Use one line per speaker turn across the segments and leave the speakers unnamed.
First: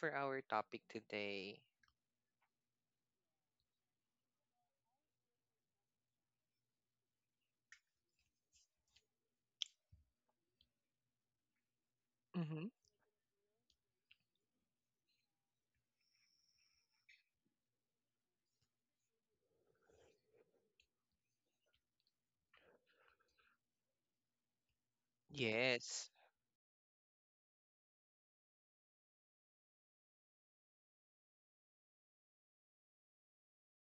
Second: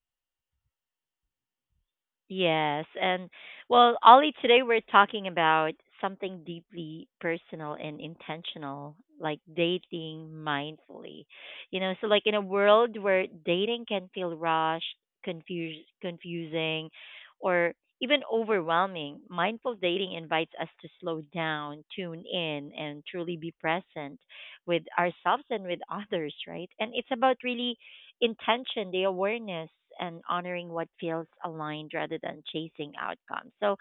for our topic today.
Yes, and Ollie, today we're talking about something deeply personal and intentional, like dating mindfully. So in a
Mm-hmm.
world where dating can feel rushed, confusing, or even overwhelming, mindful dating invites us to slow down, tune in, and truly be present with ourselves and with
Yes,
others, right? And it's about really intention, the awareness, and honoring what feels aligned rather than chasing outcomes.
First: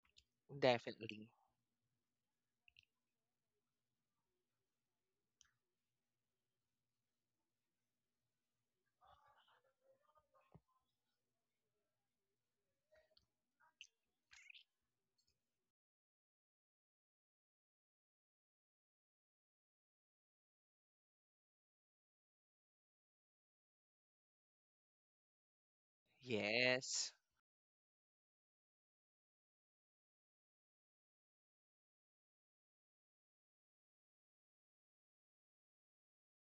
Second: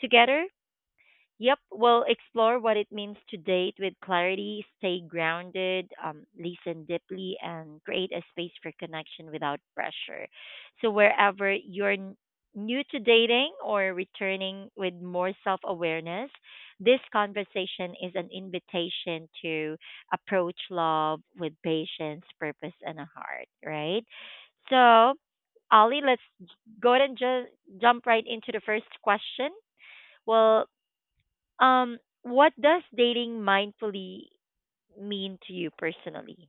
together,
definitely.
Yep, we'll explore what it means to date with clarity, stay grounded, listen deeply, and create a space for connection without pressure. So, wherever you're new to dating or returning with more self awareness, this conversation is an invitation to approach love with patience, purpose, and a heart, right? So, Ali, let's j- go ahead
Yes.
and ju- jump right into the first question. Well, what does dating mindfully mean to you personally?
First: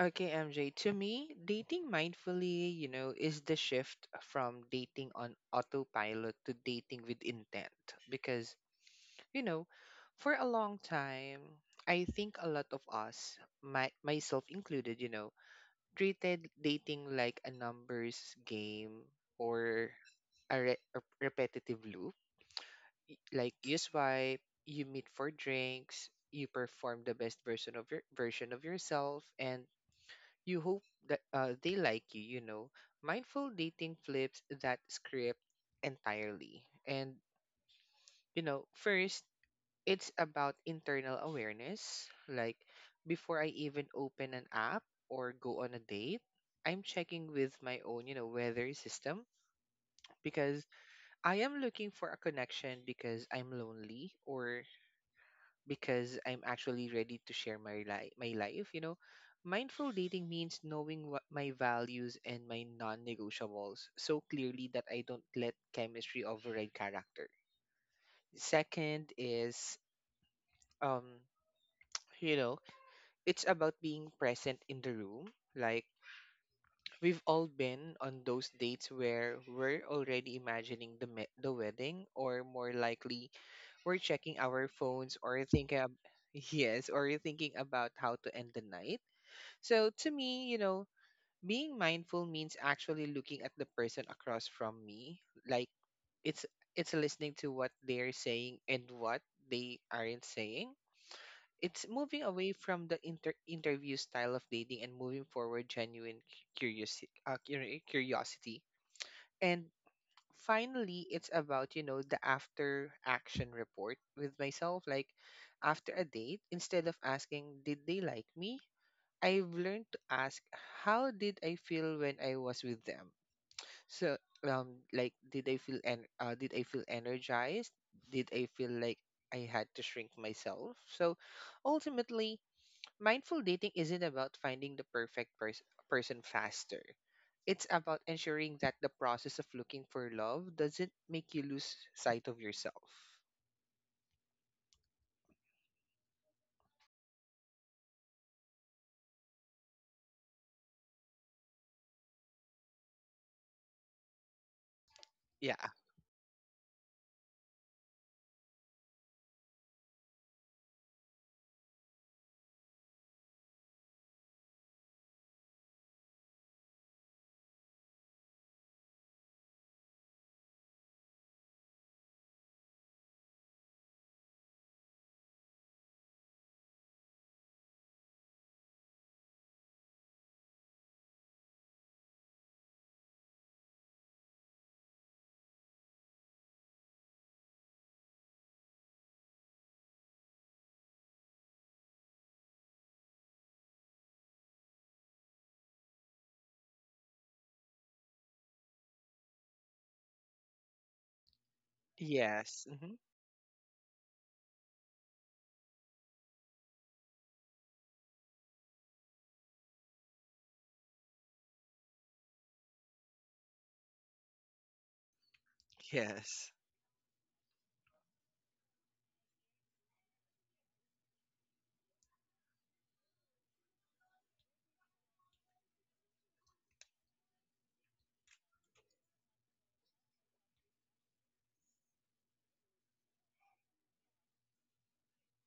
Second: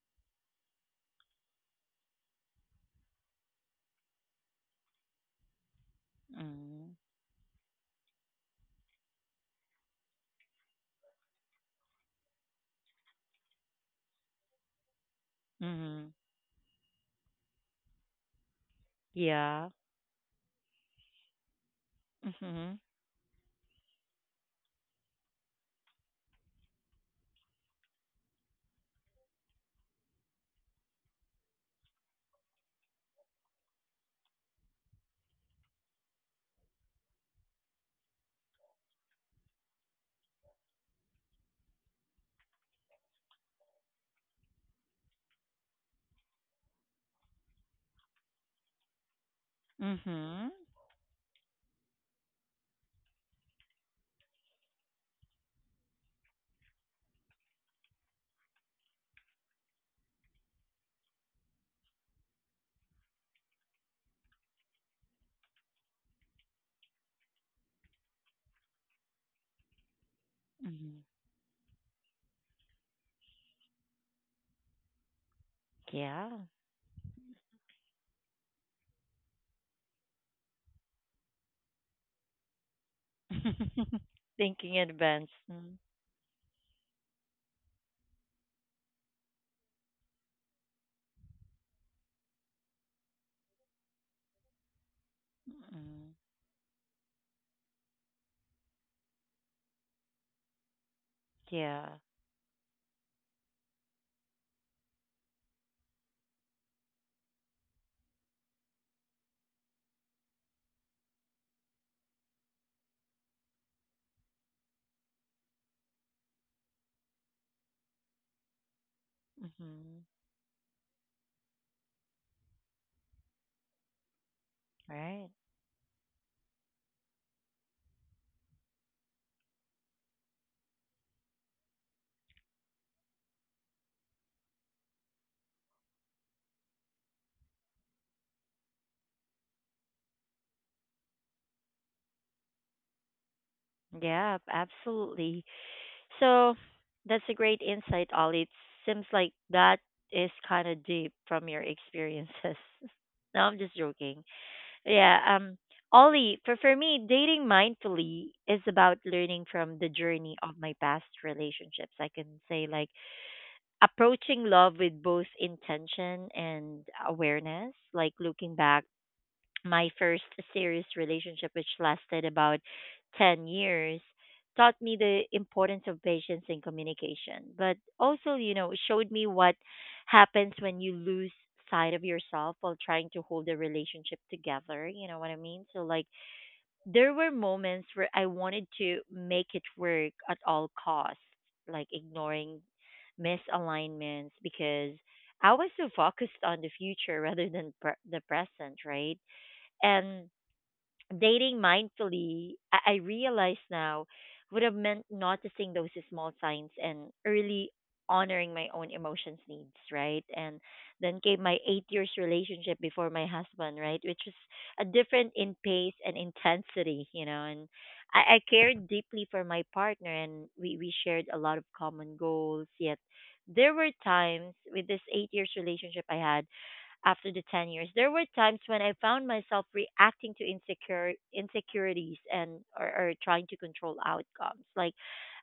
Okay, MJ. To me, dating mindfully, you know, is the shift from dating on autopilot to
Mm.
dating with intent. Because, you know, for a long time, I think a lot of us, myself included, you know,
Mhm.
treated dating like a numbers game
Yeah.
or a repetitive loop.
Mhm.
Like you swipe, you meet for drinks, you perform the best version of yourself, and you hope that they like you. You know, mindful dating flips that script entirely. And you know, first it's about internal awareness. Like before I even open an app or go on a date, I'm checking with my own, you know, weather system
Mhm.
because I am looking for a connection because I'm lonely or because I'm actually ready to share my life, you know. Mindful dating means knowing what my values and my non-negotiables so clearly that I don't let chemistry override character. Second is
Mhm.
um you know it's about being present in the room. Like
Yeah,
we've all been on those dates where we're already imagining the wedding, or more likely, we're checking our
thinking in
phones
advance.
or
Mm.
yes, or thinking about how to end the night. So to me, you know, being mindful means actually looking at the person across from me. Like
Mm.
it's it's listening to what they're saying and what they aren't saying. It's
Yeah.
moving away from the interview style of dating and moving forward genuine curiosity. And finally, it's about, you know, the after action report with myself. Like after a date, instead of asking, did they like me? I've learned to
Mhm.
ask, how did I feel when I was with them? So, like,
Right.
did I feel energized? Did I feel like I had to shrink myself? So, ultimately, mindful dating isn't about finding the person faster. It's about ensuring that the process of looking for love doesn't make you lose sight of yourself.
Yeah, absolutely. So that's a great insight, Ollie. It seems like that is kind of deep from your experiences. No, I'm just joking. Yeah, um,
Yeah.
Ollie, for me, dating mindfully is about learning from the journey of my past relationships. I can say, like, approaching love with both intention and awareness, like, looking back my first serious relationship, which lasted about 10 years, taught me the importance of patience and communication, but also, you know, showed me what happens when you lose sight of yourself while trying to hold a relationship together. You know what I mean? So, like, there were moments where I wanted to make it work at all costs, like ignoring misalignments because I was so focused on the future rather than the present, right? And dating mindfully,
Yes. Hmm.
I realize now, would have meant noticing those small signs and early honoring my own emotions needs, right? And then came my 8 years relationship before my husband, right? Which was a different in pace and
Yes.
intensity, you know, and I cared deeply for my partner and we shared a lot of common goals, yet there were times with this 8 years relationship I had after the 10 years. There were times when I found myself reacting to insecure insecurities or trying to control outcomes. Like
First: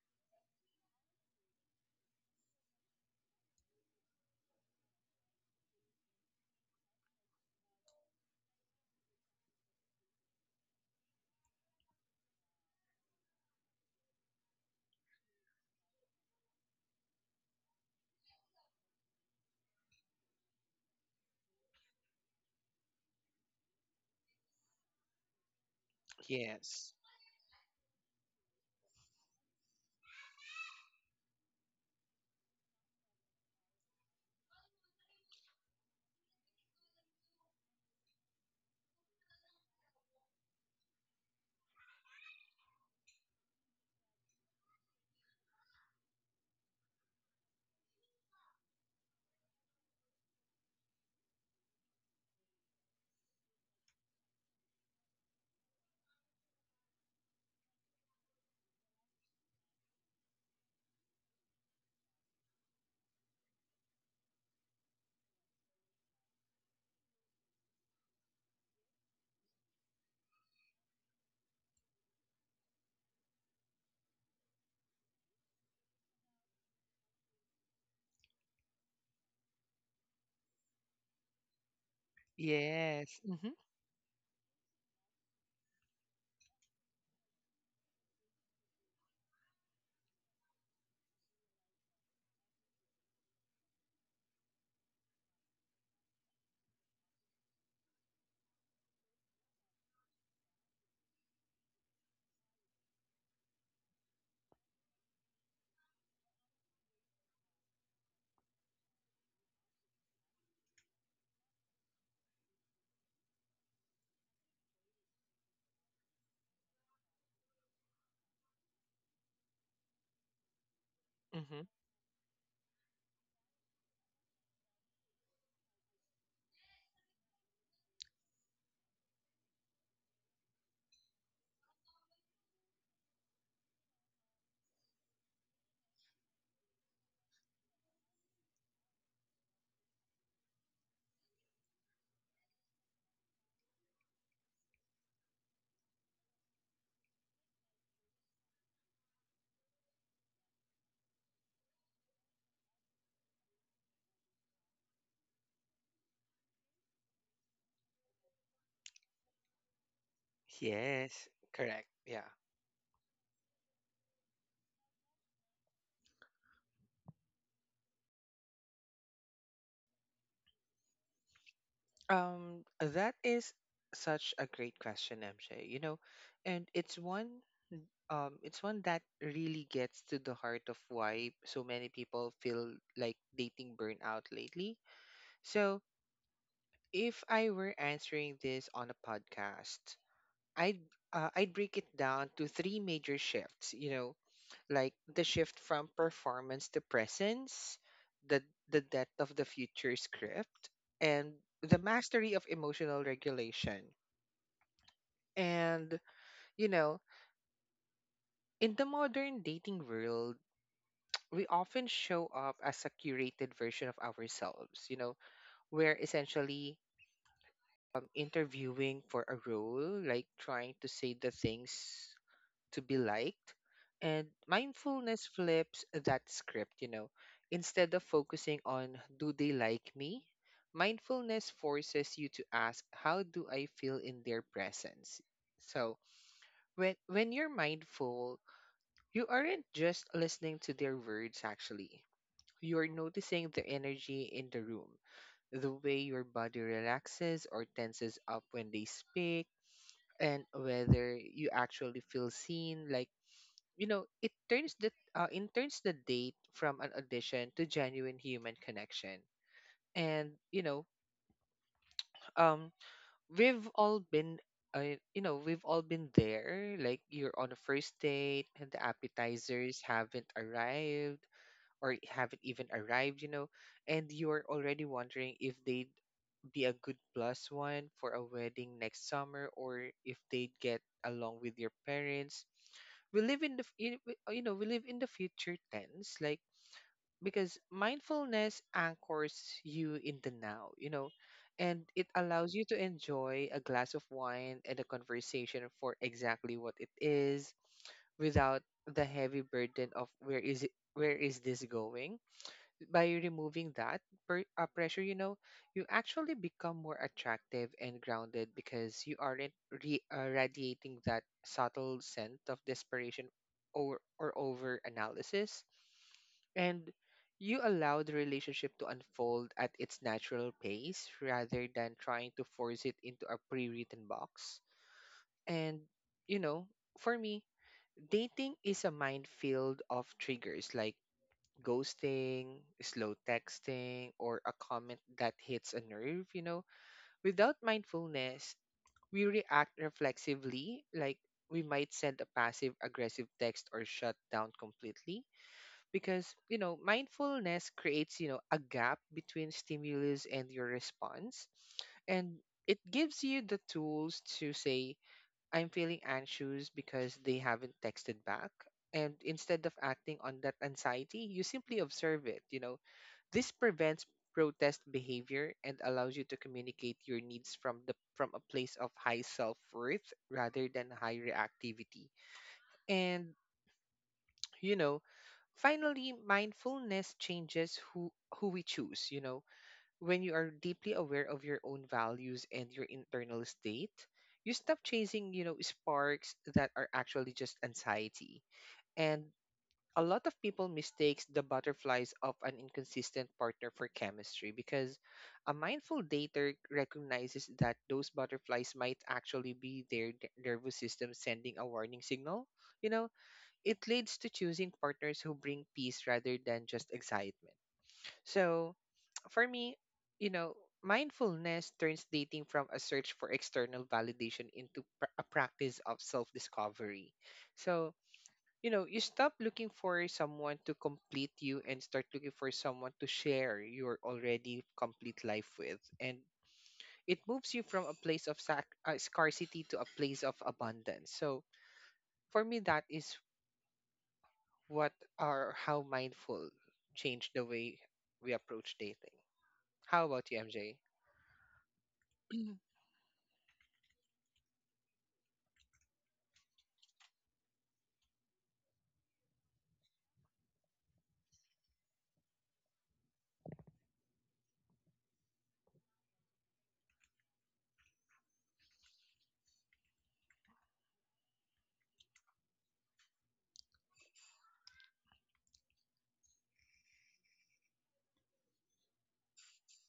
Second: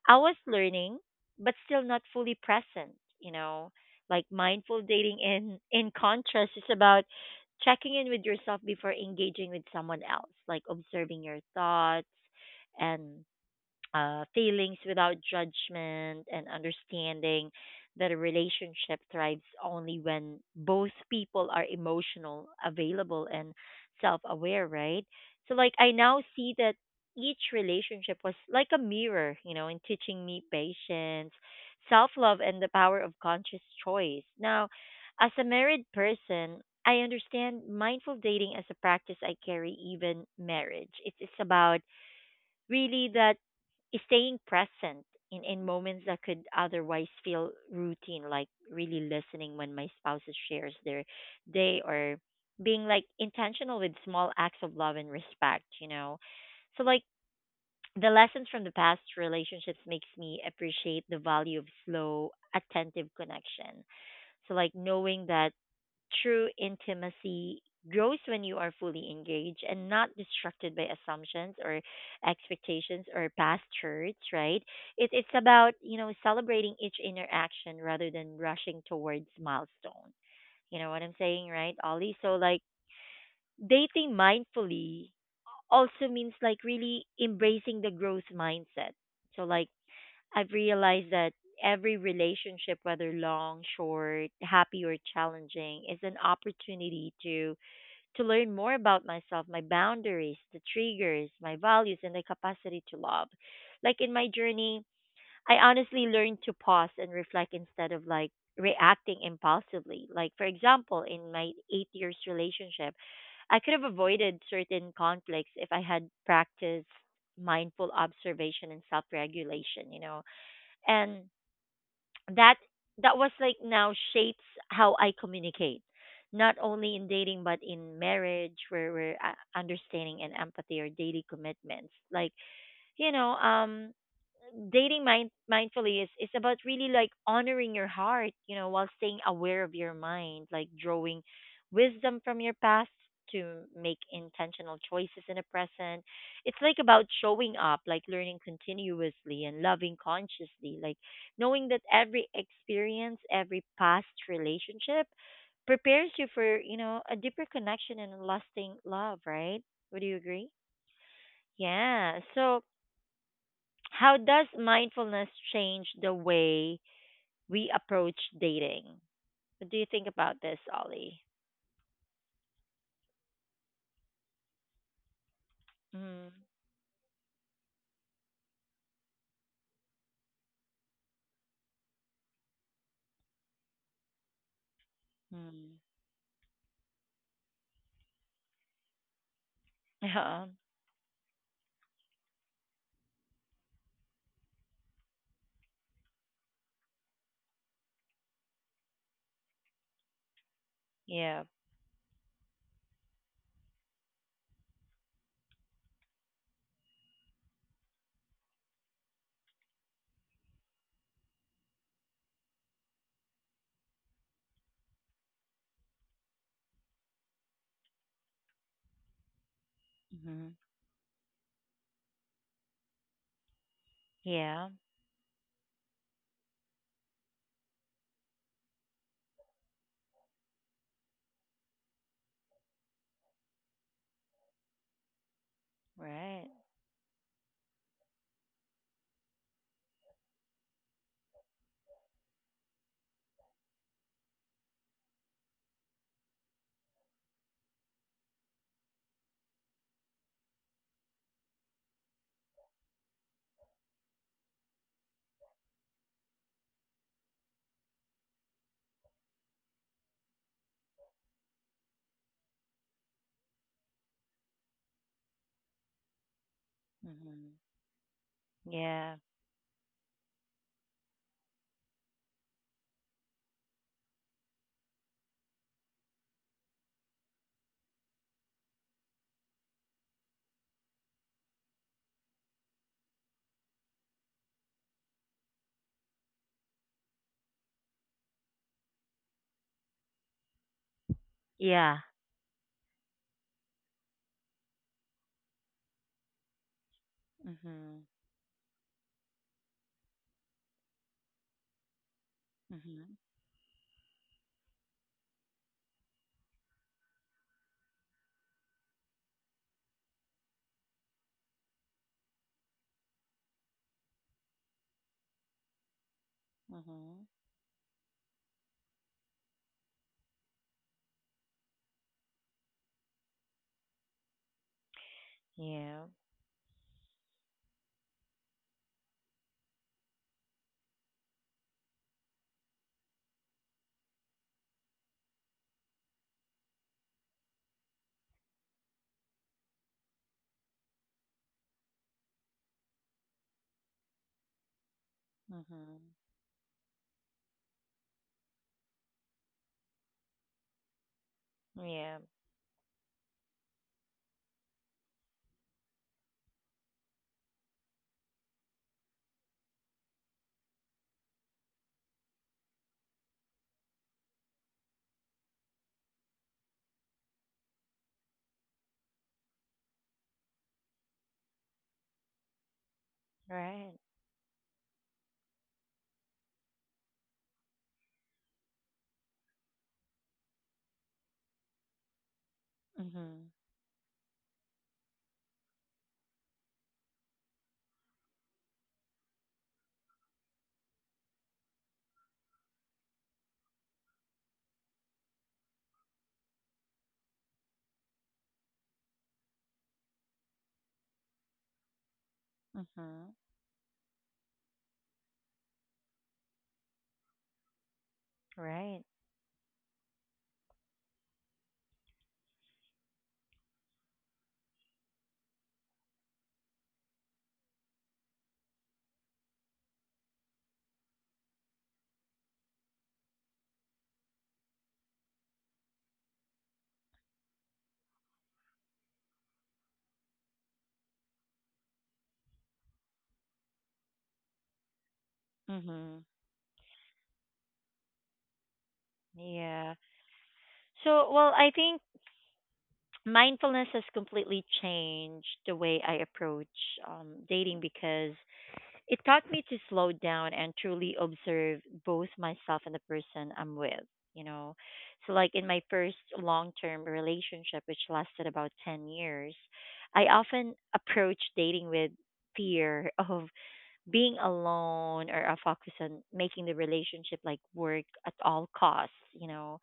I was learning but still not fully present, you know. Like mindful dating in contrast is about checking in with yourself before engaging with someone else, like observing your thoughts and feelings without judgment and understanding that a relationship thrives only when both people are emotional, available, and self aware, right? So, like, I now see that
Yes.
each relationship was like a mirror, you know, in teaching me patience, self love, and the power of conscious choice. Now, as a married person, I understand mindful dating as a practice I carry even marriage. It's about really that staying present in moments that could otherwise feel routine, like really listening when my spouse shares their day or being like intentional with small acts of love and respect, you know. So like the lessons from the past relationships makes me appreciate the value of slow, attentive connection. So like knowing that true intimacy grows when you are fully engaged and not distracted by assumptions or expectations or past hurts, right? It's about, you know, celebrating each interaction rather than rushing towards milestone. You know what I'm saying, right, Ollie? So, like,
Yes. Hmm.
dating mindfully also means, like, really embracing the growth mindset. So, like, I've realized that every relationship, whether long, short, happy or challenging, is an opportunity to learn more about myself, my boundaries, the triggers, my values and the capacity to love. Like in my journey, I honestly learned to pause and reflect instead of like reacting impulsively. Like for example, in my 8 years relationship, I could have avoided certain conflicts if I had practiced mindful observation and self-regulation, you know. And
Hmm.
that that was like now shapes how I communicate, not only in dating but in marriage, where we're understanding and empathy or daily commitments. Like you know, dating mindfully is about really like honoring your heart, you know, while staying aware of your mind, like drawing wisdom from your past to make intentional choices in the present. It's like about showing up, like learning continuously and loving consciously, like knowing that every experience, every past relationship prepares you for, you know, a deeper connection and a lasting love, right? Would you agree?
Yes. Correct.
Yeah.
Yeah.
So how does mindfulness change the way we approach dating? What do you think about this, Ollie?
That is such a great question, MJ. You know,
Mm.
and it's one that really gets to the heart of why so many people feel like dating burnout lately. So,
Mm.
if I were answering this on a podcast, I'd I'd break it down to three major shifts, you know, like the shift from performance to presence, the the depth of the future script,
Yeah.
and
Yeah.
the mastery of emotional regulation. And you know, in the modern dating world, we often show up as a curated version of ourselves. You know, we're essentially interviewing for a role, like
Hmm.
trying to say the things to be liked. And
Yeah.
mindfulness flips that script, you know. Instead of focusing on, do they like me? Mindfulness forces you to ask, how do I feel in their presence? So,
Right.
when you're mindful, you aren't just listening to their words, actually. You're noticing the energy in the room, the way your body relaxes or tenses up when they speak, and whether you actually feel seen. Like you know it turns the date from an audition to genuine human connection. And you know, um we've all been we've all been there, like you're on
Hmm.
a first date and the
Yeah.
appetizers haven't arrived or haven't even arrived, you know. And you're already wondering if they be a good plus one for a wedding next summer or if they get along with your parents. We live in the you know we live in the future tense, like because mindfulness anchors you in the now, you know. And
Yeah.
it allows you to enjoy a glass of wine and a conversation for exactly what it is
Hmm.
without the heavy burden of where is this going. By
Hmm.
removing that pressure, you know, you actually become more attractive and grounded because you aren't radiating that subtle scent of desperation or over analysis. And
Hmm.
you allow the relationship to unfold at its natural pace rather than trying to force it into a pre written box. And,
Yeah.
you know, for me, dating is a minefield of triggers like ghosting, slow texting, or a comment that hits a nerve, you know. Without mindfulness, we react reflexively, like we might send a passive aggressive text or shut down completely
Hmm.
because, you know, mindfulness creates, you know, a gap between stimulus and your response.
Yeah.
And it gives you the tools to say, I'm feeling anxious because they haven't texted back. And instead of acting on that anxiety, you simply observe it, you know. This prevents protest behavior and allows you to communicate your needs from a place of high self-worth rather than high reactivity. And
Right.
you know, finally mindfulness changes who we choose, you know. When you are deeply aware of your own values and your internal
Hmm.
state, you stop chasing, you know, sparks that are actually just anxiety. And a lot of people mistakes the butterflies of an inconsistent partner for chemistry because a mindful dater recognizes that those butterflies might actually be nervous system sending a warning signal. You know,
Hmm.
it leads to choosing partners who bring peace rather than just excitement. So,
Right.
for me, you know, mindfulness turns dating from a search for external validation into a practice of self-discovery. So, you know you stop looking for someone to complete you and start looking for someone to share your already complete life with. And it moves you from a place of scarcity to a place of abundance. So for me that is what are how
Hmm.
mindful changed the way we approach dating.
Yeah.
How about you, MJ?
So, well, I think mindfulness has completely changed the way I approach dating because it taught me to slow down and truly observe both myself and the person I'm with. You know, so like in my first long term relationship, which lasted about 10 years, I often approached dating with fear of being alone or a focus on making the relationship like work at all costs, you know.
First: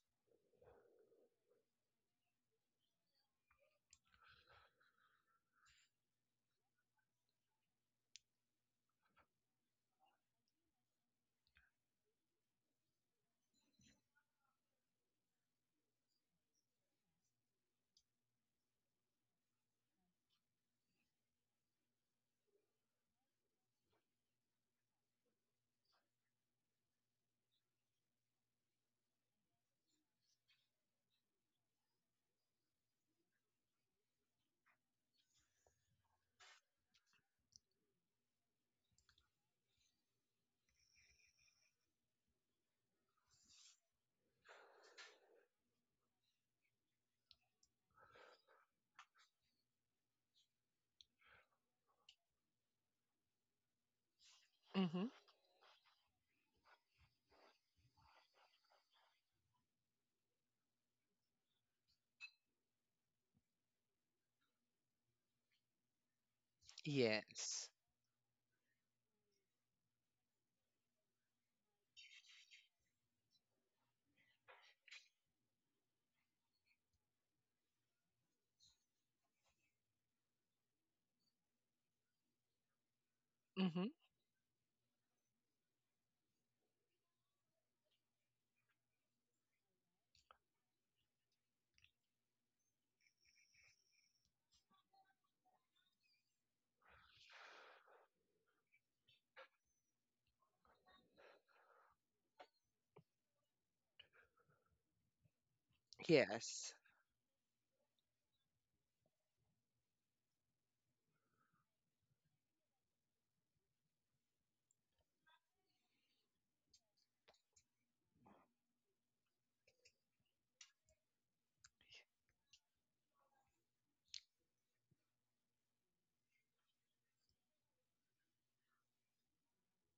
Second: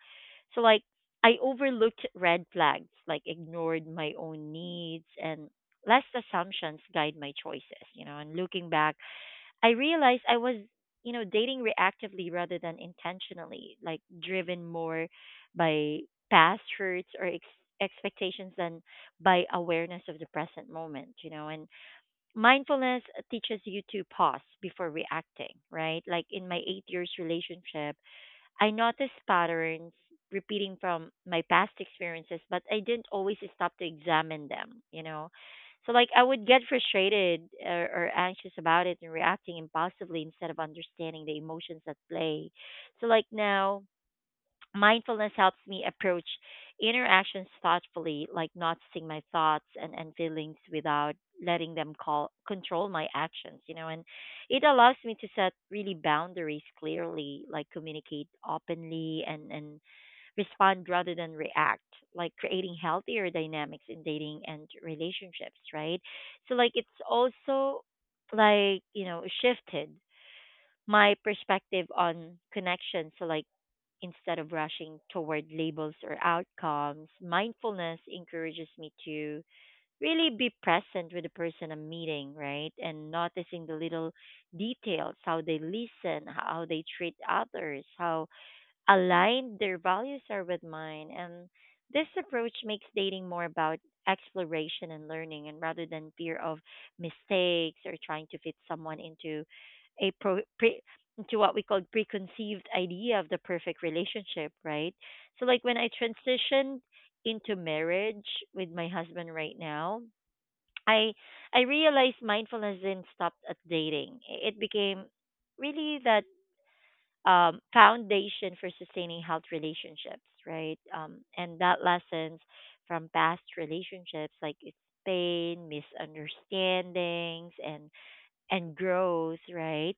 So like I overlooked red flags, like ignored my own needs and less assumptions guide my choices, you know. And looking back, I realized I was, you know, dating reactively rather than intentionally, like driven more by past hurts or expectations than by awareness of the present moment, you know. And mindfulness teaches you to pause before reacting, right? Like in my 8 years relationship, I noticed patterns repeating from my past experiences, but I didn't always stop to examine them, you know? So, like, I would get frustrated or anxious about it and reacting impulsively instead of understanding the emotions at play. So, like, now, mindfulness helps me approach interactions thoughtfully, like noticing my thoughts and feelings without letting them control my actions, you know, and it allows
Mm-hmm.
me to set really boundaries clearly, like communicate openly and respond rather than react, like creating healthier dynamics in dating and relationships, right? So, like, it's
Yes.
also like, you know, shifted my perspective on connection. So, like, instead of rushing toward labels or outcomes, mindfulness encourages me to really be present with the person I'm meeting, right? And noticing the
Mm-hmm.
little details, how they listen, how they treat others, how aligned their values are with mine and this approach makes dating more about exploration and learning and rather than fear of mistakes or trying to fit someone into a pro, pre, into what we call preconceived idea of the perfect relationship, right? So like when I
Yes.
transitioned into marriage with my husband right now, I I realized mindfulness didn't stop at dating. It became really that foundation for sustaining health relationships, right? And that lessons from past relationships, like it's pain, misunderstandings, and growth, right,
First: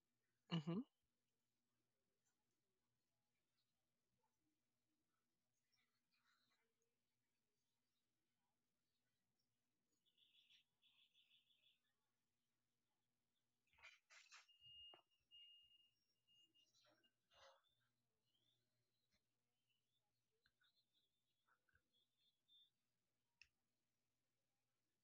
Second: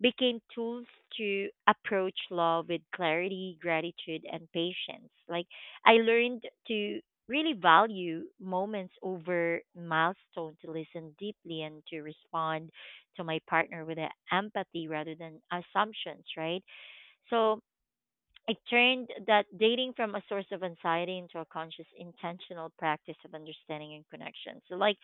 became
Mm-hmm.
tools to approach love with clarity, gratitude, and patience. Like I learned to really value moments over milestone to listen deeply and to respond to my partner with a empathy rather than assumptions, right? So I turned that dating from a source of anxiety into a conscious, intentional practice of understanding and connection. So, like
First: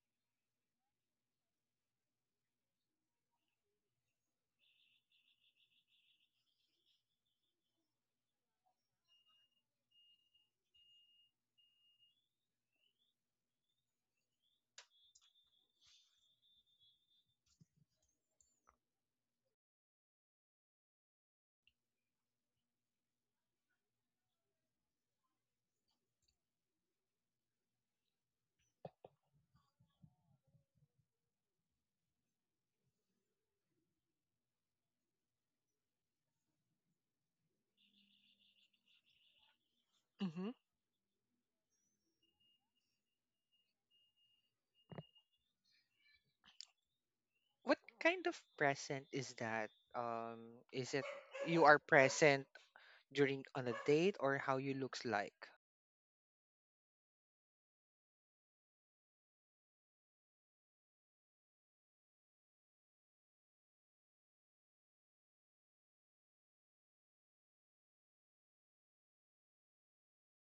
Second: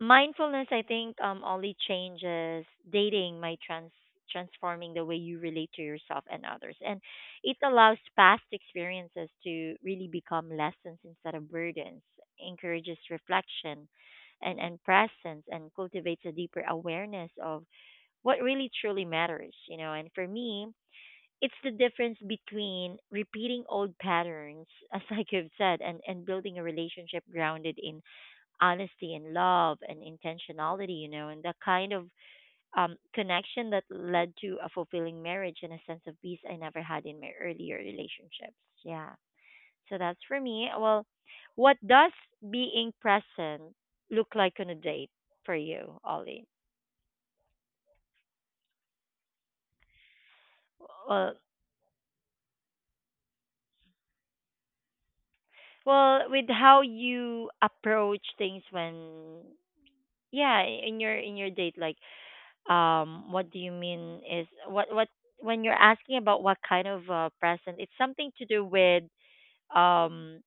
mindfulness, I think only changes dating by transforming the way you relate to yourself and others, and it allows past experiences to really become lessons instead of burdens. Encourages reflection, and presence, and cultivates a deeper awareness of what really truly matters. You know, and for me, it's the difference between repeating old patterns, as like you've said, and building a relationship grounded in honesty and love and intentionality, you know, and the kind of connection that led to a fulfilling marriage and a sense of peace I never had in my earlier relationships. Yeah. So that's for
Mm-hmm.
me. Well, what does being present look like on a date for you, Ollie?
What kind of present is that? um is it
Well,
you are present during on a date or how you looks like?
well, with how you approach things when yeah in your date like what do you mean is what when you're asking about what kind of present it's something to do with um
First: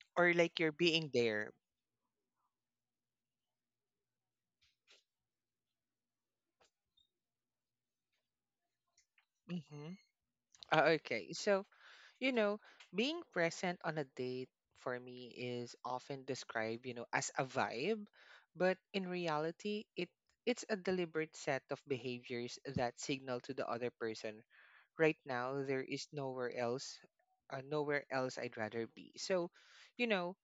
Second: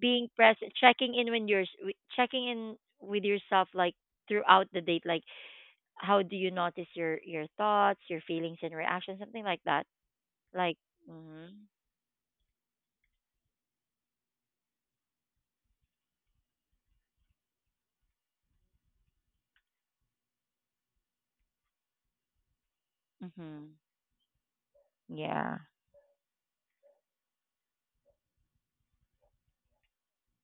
being
Or like
present
you're being
checking in when
there.
you're checking in with yourself like throughout the date like how do you notice your thoughts your feelings and reactions something like that
Mm-hmm.
like.
Okay,
Mhm.
so you know, being present on a date for me is often described, you know, as a vibe, but in reality, it's a deliberate set of behaviors that signal to the
Mhm.
other person right
Yeah.
now there is nowhere else I'd rather be. So, you know,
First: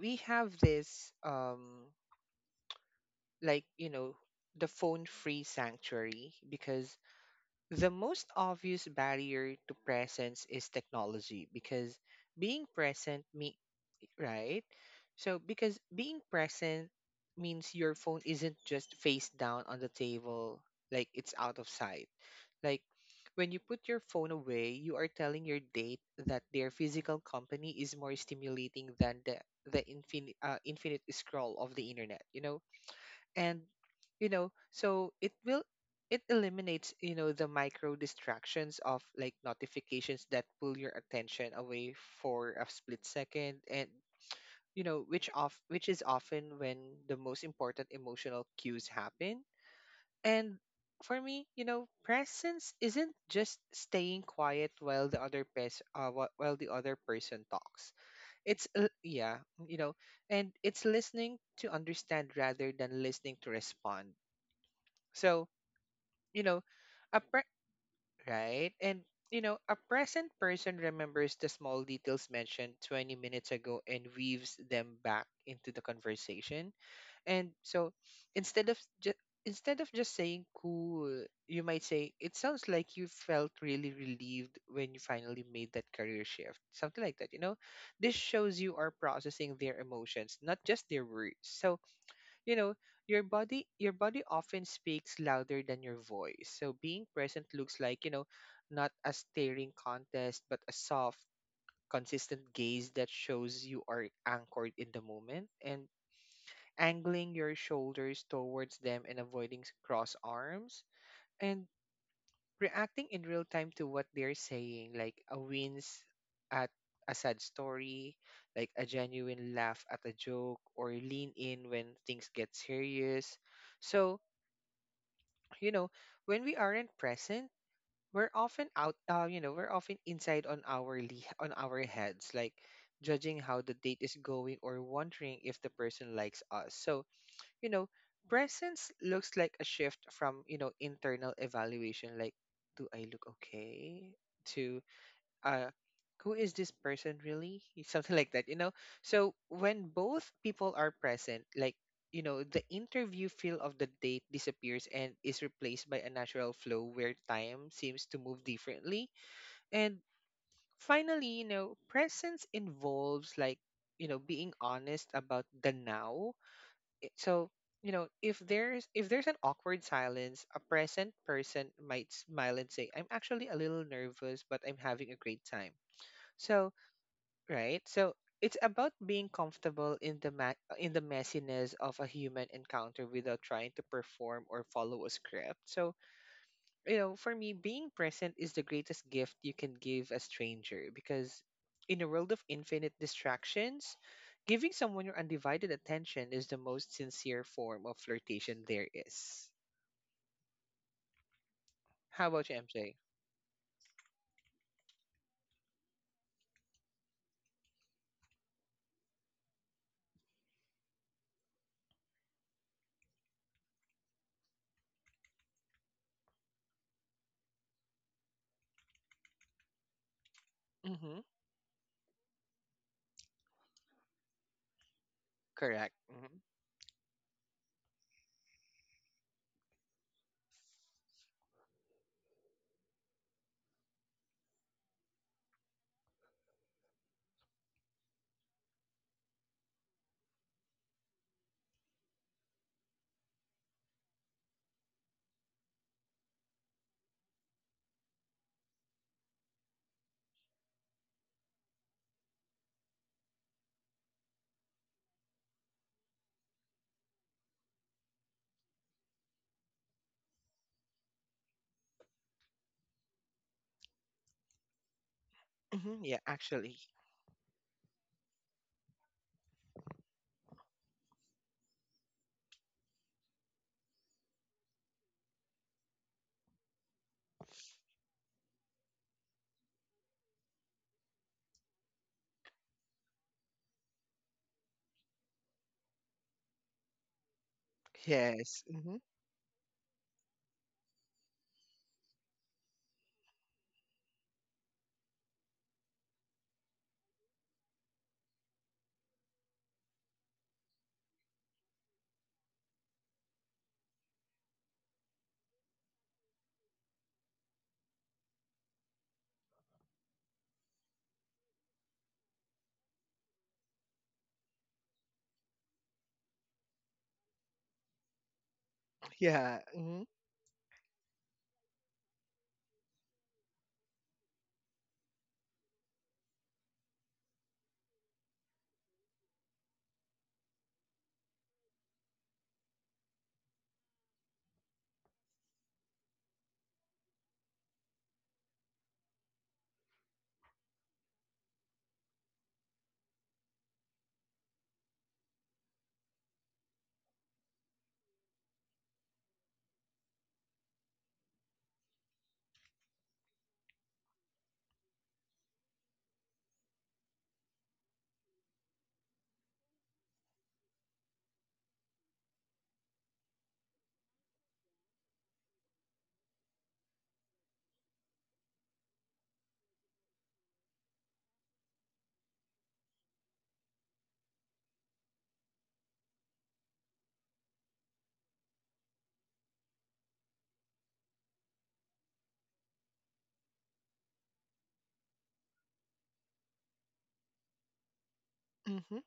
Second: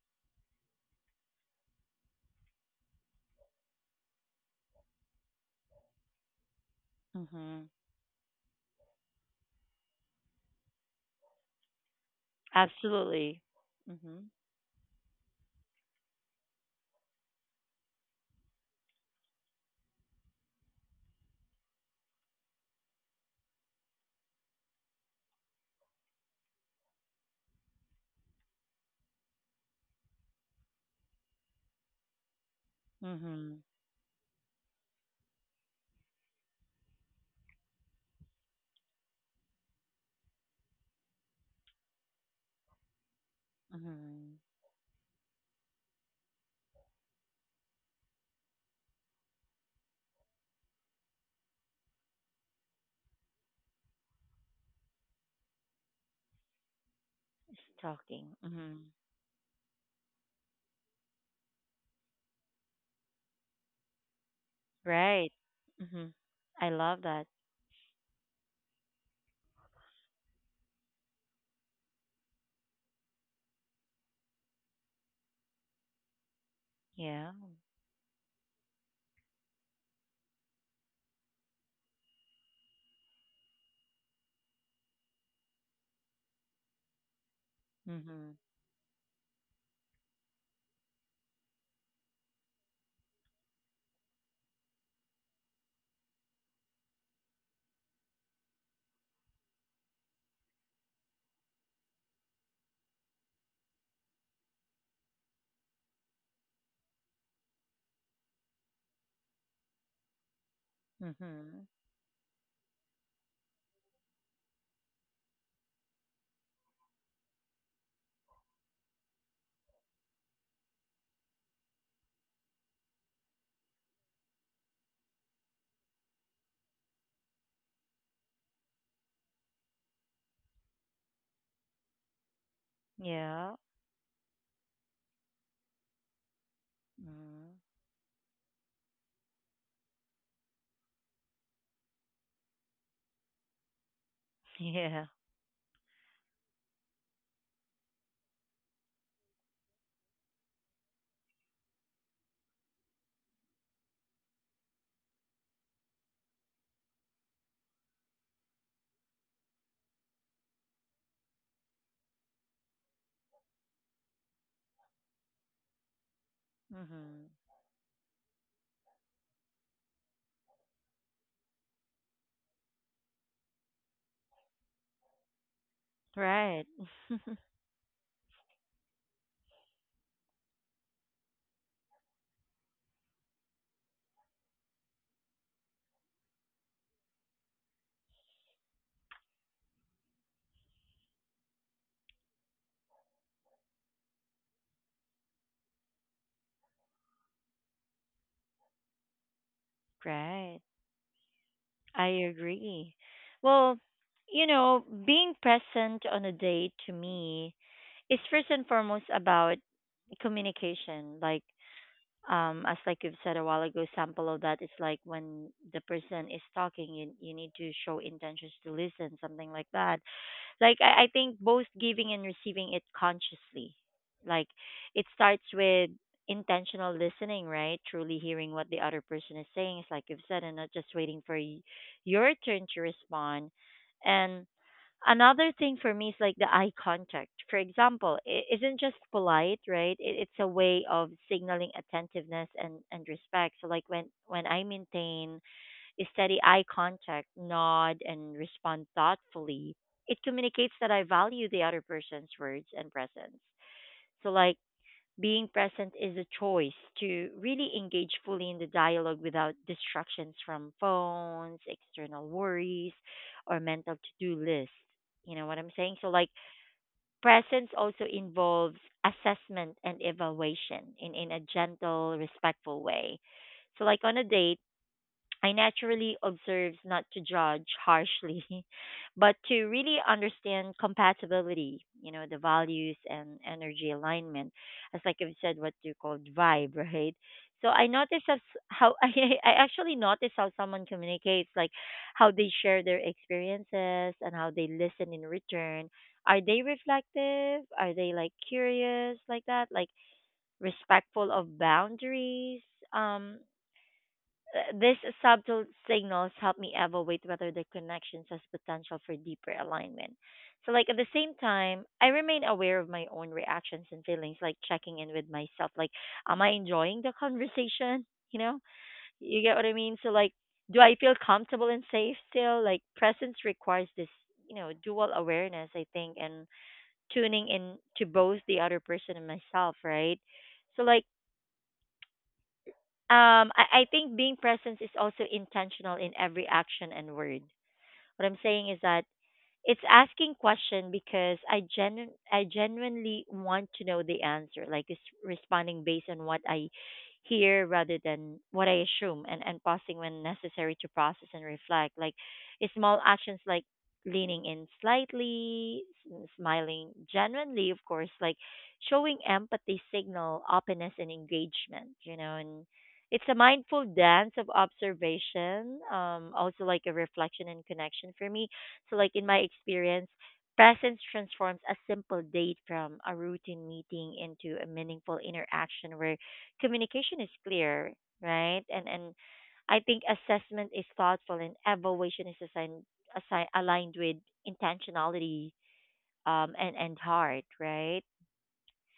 we have this like you know the phone free sanctuary because
Mhm.
the most obvious barrier to presence is technology because being present
Absolutely.
me
Mhm.
right so because being present means your phone isn't just face down on the table, like it's out of sight. Like when you put your phone away you are telling your date that their physical company is more stimulating than the infinite scroll of the internet, you know. And
Mhm.
you know so it eliminates you know the micro distractions of like notifications that pull your attention away for a split second. And
Mhm.
you know which is often when the most important emotional cues happen. And for me you know presence isn't just staying quiet while the while the other person talks.
Stalking.
It's
Mhm.
Yeah, you know, and it's listening to understand rather than listening to respond.
Right.
So,
Mm-hmm.
you know,
I love
a
that.
pre- right? And you know, a present person remembers the small details mentioned 20 minutes ago and weaves them back into the conversation.
Yeah.
And so, instead of just instead of just saying cool, you might say it sounds like you felt really relieved when you finally made that career shift. Something like that, you know? This
Mm-hmm.
shows you are processing their emotions, not just their words. So, you know your body often speaks louder than your voice. So being present looks like you know not a staring contest but a soft consistent gaze that shows you are anchored in the moment, and angling your shoulders towards them and avoiding cross arms,
Mm-hmm.
and reacting in real time to what they're saying like a wince at a sad story, like a genuine laugh at a joke or lean in when things get serious. So you know, when we aren't present, we're often inside on on our heads, like judging
Yeah.
how the date is going or wondering if the person likes us. So,
Mm-hmm.
you know, presence looks like a shift from, you know, internal evaluation, like, do I look okay?
Yeah.
Uh, who is this person really? Something like that, you know? So when both people are present, like, you know, the interview feel of the date disappears and is replaced by a natural flow where time seems to move differently. And finally, you know, presence involves like, you know, being honest about the now. I-
Mm-hmm.
So, if there's an awkward silence, a present person might smile and say, "I'm actually a little nervous, but I'm having a great time."
Right.
So, right? So it's about being comfortable in the messiness of a human encounter without trying to perform or follow a script. So, for me, being present is the greatest gift you can give a stranger because in a world of infinite distractions, giving someone your undivided attention is the most sincere form of flirtation there is.
Right.
How
I
about you, MJ?
agree. Well, you know, being present on a date to me is first and foremost about communication. Like, as like you've said a while ago, sample of that is like when the person is talking, you need to show intentions to listen, something like that. Like I
Mm-hmm.
think both giving and receiving it consciously, like it starts
Correct.
with
Mm-hmm.
intentional listening, right? Truly hearing what the other person is saying is like you've said and not just waiting for your turn to respond. And another thing for me is like the eye contact, for example. It isn't just polite, right? It's a way of signaling attentiveness and respect. So like when I maintain steady eye contact, nod, and respond thoughtfully, it communicates that I value the other person's words and presence. So, like, being present is a choice to really engage fully in the dialogue without distractions from phones, external worries, or mental to do lists. You know what I'm saying? So,
Yeah,
like,
actually.
presence also involves assessment and evaluation in a gentle, respectful way. So, like on a date, I naturally observe not to judge harshly, but to really understand compatibility, you know, the values and energy alignment. As like I've said, what you call vibe, right? So I notice as
Yes. Mm-hmm.
how I actually notice how someone communicates, like how they share their experiences and how they listen in return. Are they reflective? Are they like curious like that? Like respectful of boundaries? Um, These subtle signals help me evaluate whether the connections has potential for deeper alignment. So, like at the same time, I remain aware of my own reactions and feelings, like checking in with myself. Like, am I enjoying the conversation? You know, you
Yeah.
get what I
Mm-hmm.
mean. So, like, do I feel comfortable and safe still? Like, presence requires this, you know, dual awareness, I think, and tuning in to both the other person and myself, right? So, like I think being present is also intentional in every action and word. What I'm saying is that it's asking question because I genuinely want to know the answer. Like it's responding based on what I hear rather than what I assume, and pausing when necessary to process and reflect. Like it's small actions like leaning in slightly, smiling genuinely, of course, like showing empathy signal openness and engagement, you know, and it's a mindful dance of observation, also like a reflection and connection for me. So, like in my experience, presence transforms a simple date from a routine meeting into a meaningful interaction where communication is clear, right? And I think assessment is thoughtful and evaluation is aligned with intentionality and heart, right?
Mm-hmm.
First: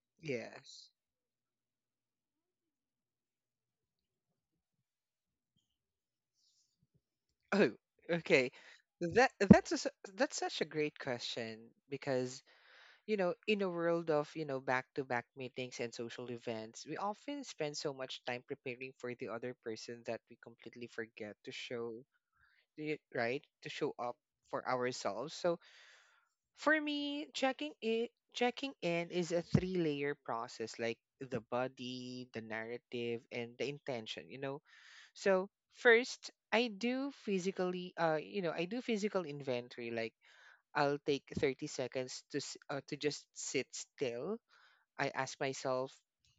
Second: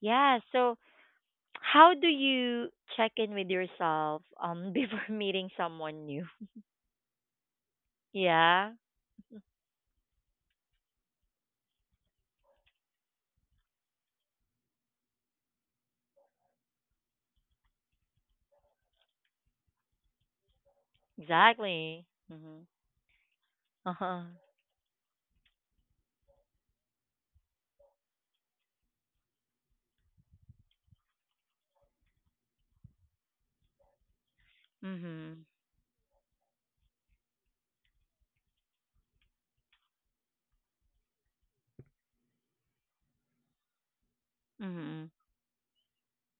Yeah. So,
Yes.
how do you check in with yourself before meeting someone new?
Oh, okay.
Yeah,
That's such a great question because in a world of back-to-back meetings and social events, we often spend so much time preparing for the other person that we completely forget to show
exactly. Mhm.
the right to show
Uh
up
huh.
for ourselves. So for me, checking in is a three-layer process, like the body, the narrative, and the intention. You know,
Mhm.
so first, I do physical inventory. Like I'll take 30 seconds to to just sit still. I
Mhm.
ask myself,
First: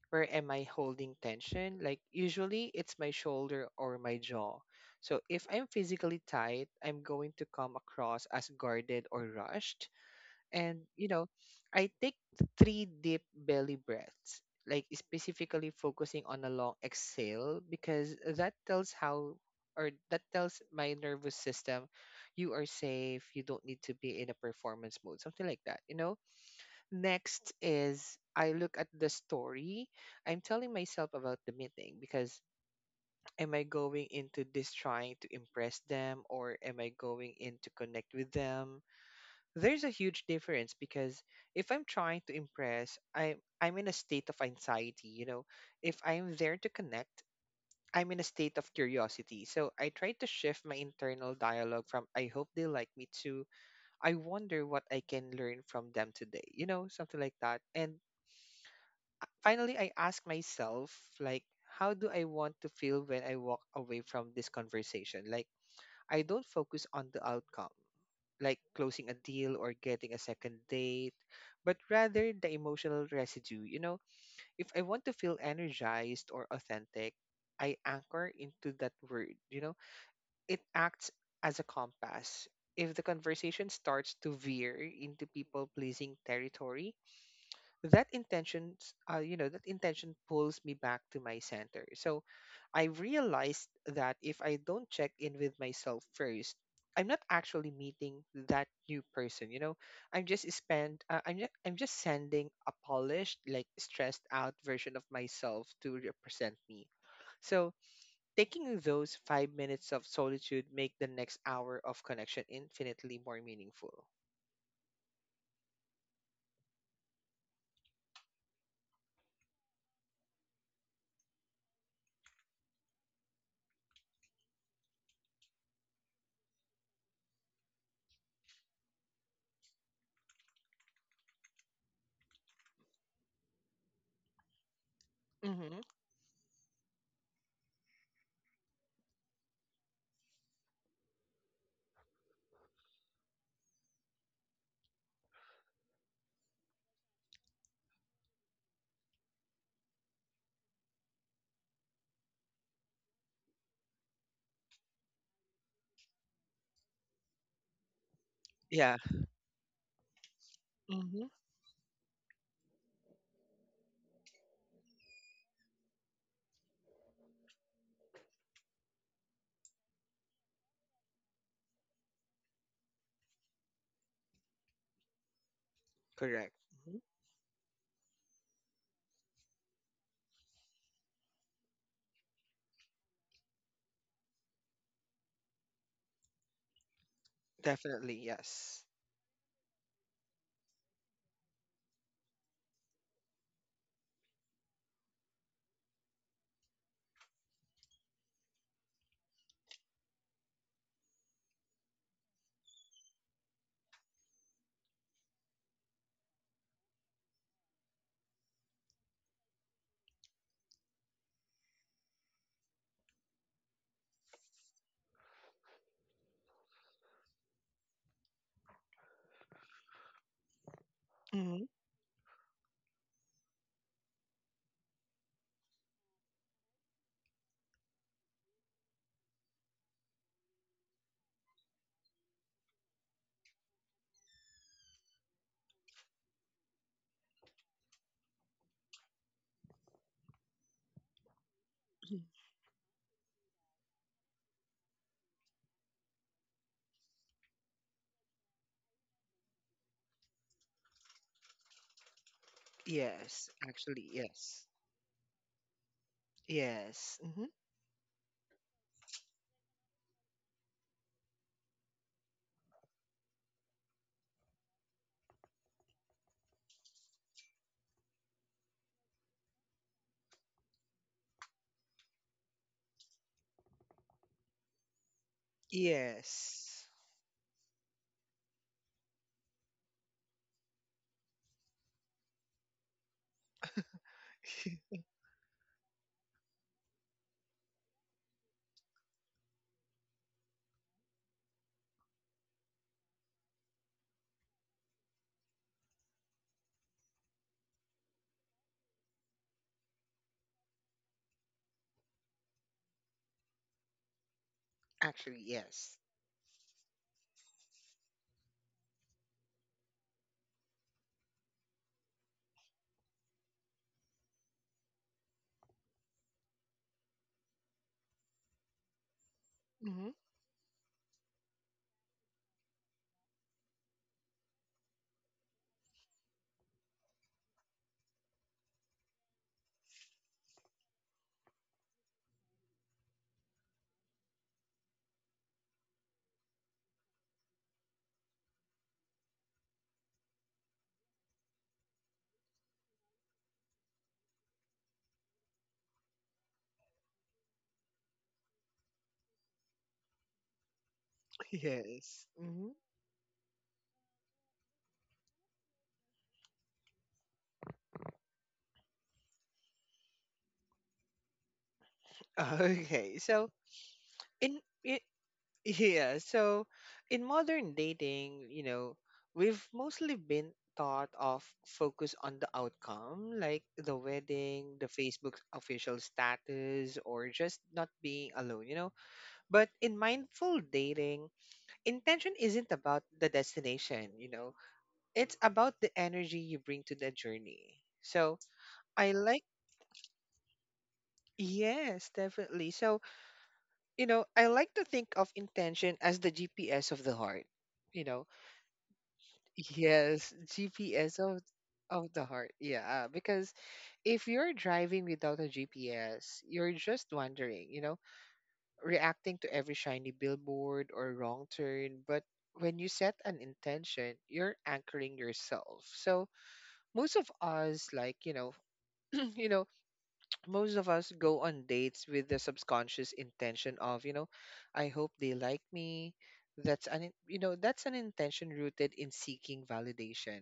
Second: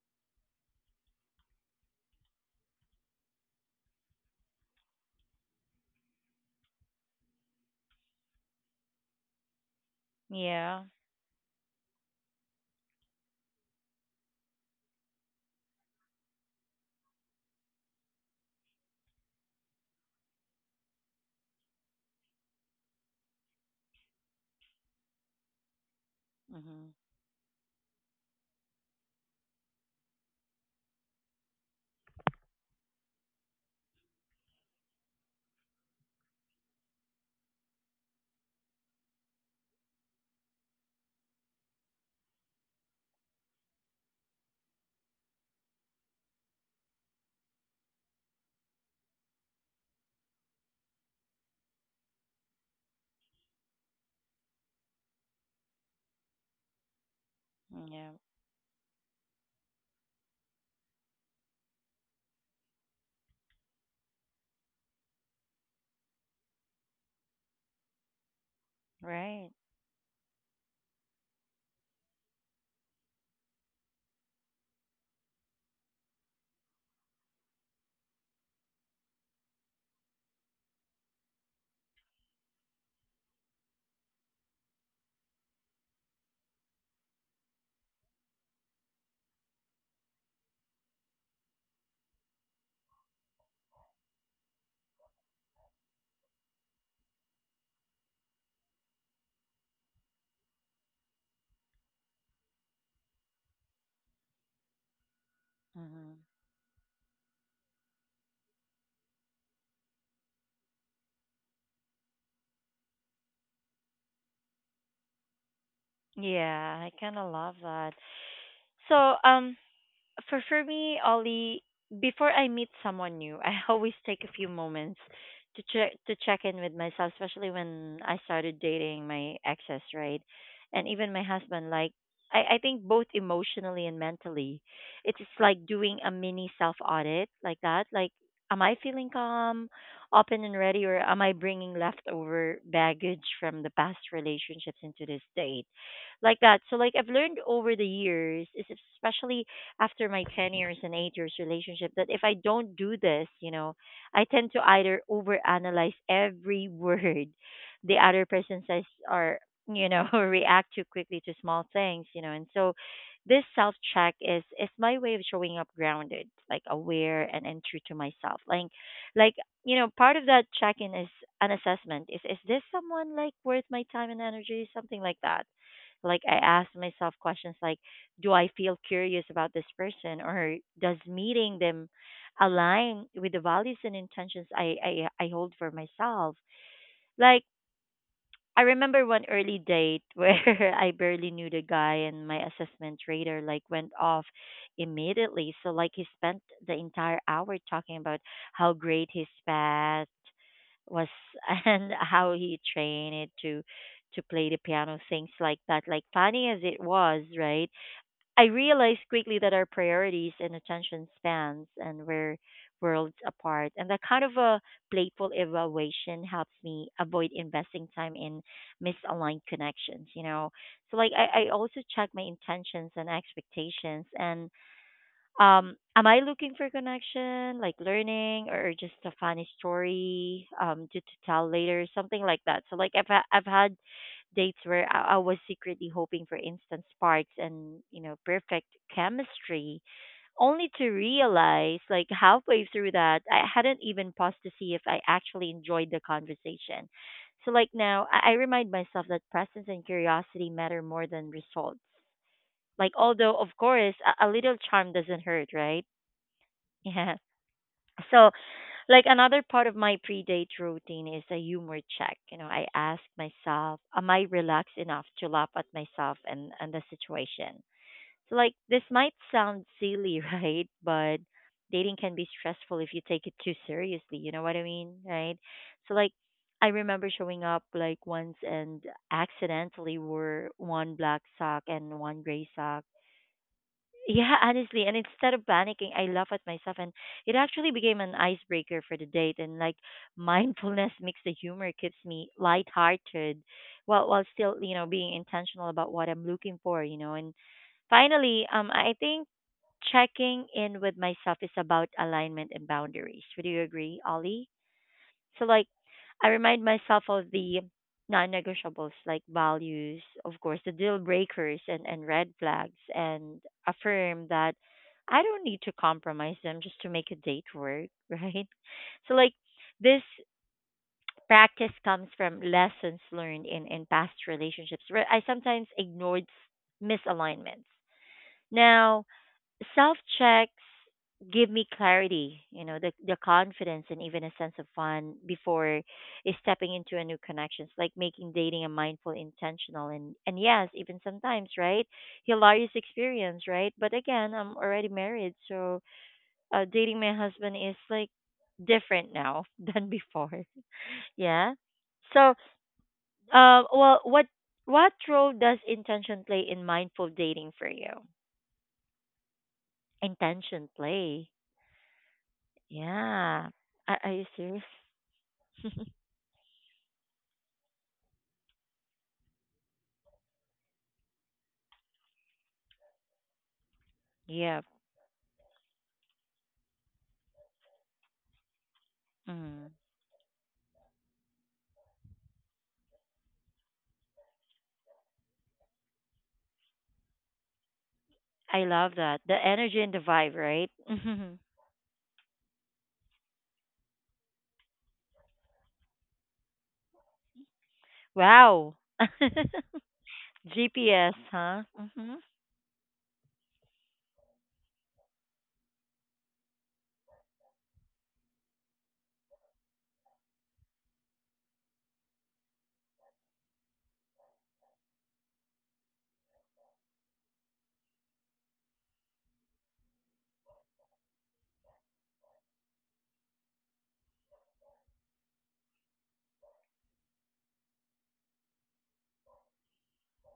where am I holding tension? Like usually, it's my shoulder or my jaw. So if I'm physically tight, I'm going to come across as guarded or rushed, and
Yeah.
I take three deep belly breaths, like specifically focusing on a long exhale because that tells my nervous system you are safe, you don't need to be in a performance mode, something like that, you know.
Mhm.
Next is I look at the story I'm telling myself about the meeting because am I going into this trying to impress them, or am I going in to connect with them? There's a huge difference because if I'm trying to impress, I'm in a state of anxiety, you know. If I'm there to connect, I'm in a state of curiosity. So I try to shift my internal dialogue from I hope they like me to I wonder what I can learn from them today. You know, something like that. And
Yeah.
finally I ask myself, like, how do I want to feel when I walk away from this conversation? Like I don't focus on the outcome, like closing a
Right.
deal or getting a second date, but rather the emotional residue. You know, if I want to feel energized or authentic, I anchor into that word. You know, it acts as a compass. If the conversation starts to veer into people pleasing territory, that intention you know, that intention pulls me back to my center. So I realized that if I don't check in with myself first, I'm not actually meeting that new person, you know. I'm just spend uh, i'm just, i'm just sending a polished, like, stressed out version of myself to
Mhm.
represent me. So taking those 5 minutes of solitude make the next hour of connection infinitely more meaningful.
Yeah, I kind of love that. So, for me, Ollie, before I meet someone new, I always take a few moments to check in with myself, especially when I started dating my exes, right? And even my husband, like I think both emotionally and mentally. It's just like
hmm
doing a mini self audit like that. Like, am I feeling calm, open and ready, or am I bringing leftover baggage from the past relationships into this date? Like that. So, like, I've learned over the years, is especially after my 10 years and 8 years relationship that if I don't do this, you know, I tend to either overanalyze every word the other person says,
yeah.
or, you know, react too quickly
hmm
to small things, you know. And so this self check is my way of showing up grounded, like aware and true to myself. Like, you know, part of that check in is an assessment. Is this someone like worth my time and energy? Something like that. Like I
Correct.
ask myself questions like, do I feel curious about this person or does meeting them align with the values and intentions I hold for myself? Like
Definitely,
I
yes.
remember one early date where I barely knew the guy and my assessment radar like went off immediately. So like he spent the entire hour talking about how great his past was and how he trained to to play the piano, things like that. Like funny as it was, right? I realized quickly that our priorities and attention spans and were worlds apart. And that kind of a playful evaluation helps me avoid investing time in misaligned connections, you know. So like I
Mm-hmm.
also check my intentions and expectations and am I looking for connection, like learning, or just a funny story to tell later, something like that? So like I've had dates where I was secretly hoping for instant sparks and you know perfect chemistry, only to realize like halfway through that I hadn't even paused to see if I actually enjoyed the conversation. So like now I remind myself that presence and curiosity matter more than results, like although
Yes,
of course
actually,
a little
yes.
charm doesn't hurt, right? Yeah.
Yes. Mm-hmm.
So, like another part of my pre-date routine is a humor check. You know, I ask myself, am I relaxed enough to laugh at myself and the situation? So, like this might sound silly, right? But dating can be stressful if you take it too seriously. You know what I mean, right? So, like I
Yes.
remember showing up like once and accidentally wore one black sock and one gray sock, yeah, honestly, and instead of panicking, I laugh at myself, and it actually became an icebreaker for the date. And like mindfulness mixed the humor keeps me lighthearted, while still you know being intentional about what I'm looking for, you know. And finally, I think checking in with myself is about alignment and boundaries. Would you agree, Ollie?
Actually,
So like
yes.
I remind myself of the non-negotiables like values, of course, the deal breakers and red flags and affirm that I don't need to compromise them just to make a date work, right? So like this
Mm-hmm.
practice comes from lessons learned in past relationships where I sometimes ignored misalignments. Now, self checks give me clarity, you know, the confidence and even a sense of fun before stepping into a new connections, like making dating a mindful, intentional and yes, even sometimes, right? Hilarious experience, right? But again, I'm already married, so dating my husband is like different now than before. Yeah.
Yes.
So, what role does intention play in mindful dating for you? Intention play.
Okay.
Yeah. Are you
In
serious?
i- yeah, so in modern dating, you know, we've mostly been taught of focus on the outcome, like the
Yeah.
wedding, the Facebook official status, or just not being alone, you know. But
Mm.
in mindful dating, intention isn't about the destination, you know, it's about the energy you bring to the journey. So
I love
I
that. The
like,
energy and the vibe, right?
yes, definitely. So, you know, I like to think of intention as the GPS of the heart, you know,
Wow.
yes, GPS
GPS, huh?
of the
Mhm.
heart. Yeah. Because if you're driving without a GPS, you're just wandering, you know, reacting to every shiny billboard or wrong turn. But when you set an intention, you're anchoring yourself. So most of us like you know you know, most of us go on dates with the subconscious intention of, I hope they like me. You know, that's an intention rooted in seeking validation.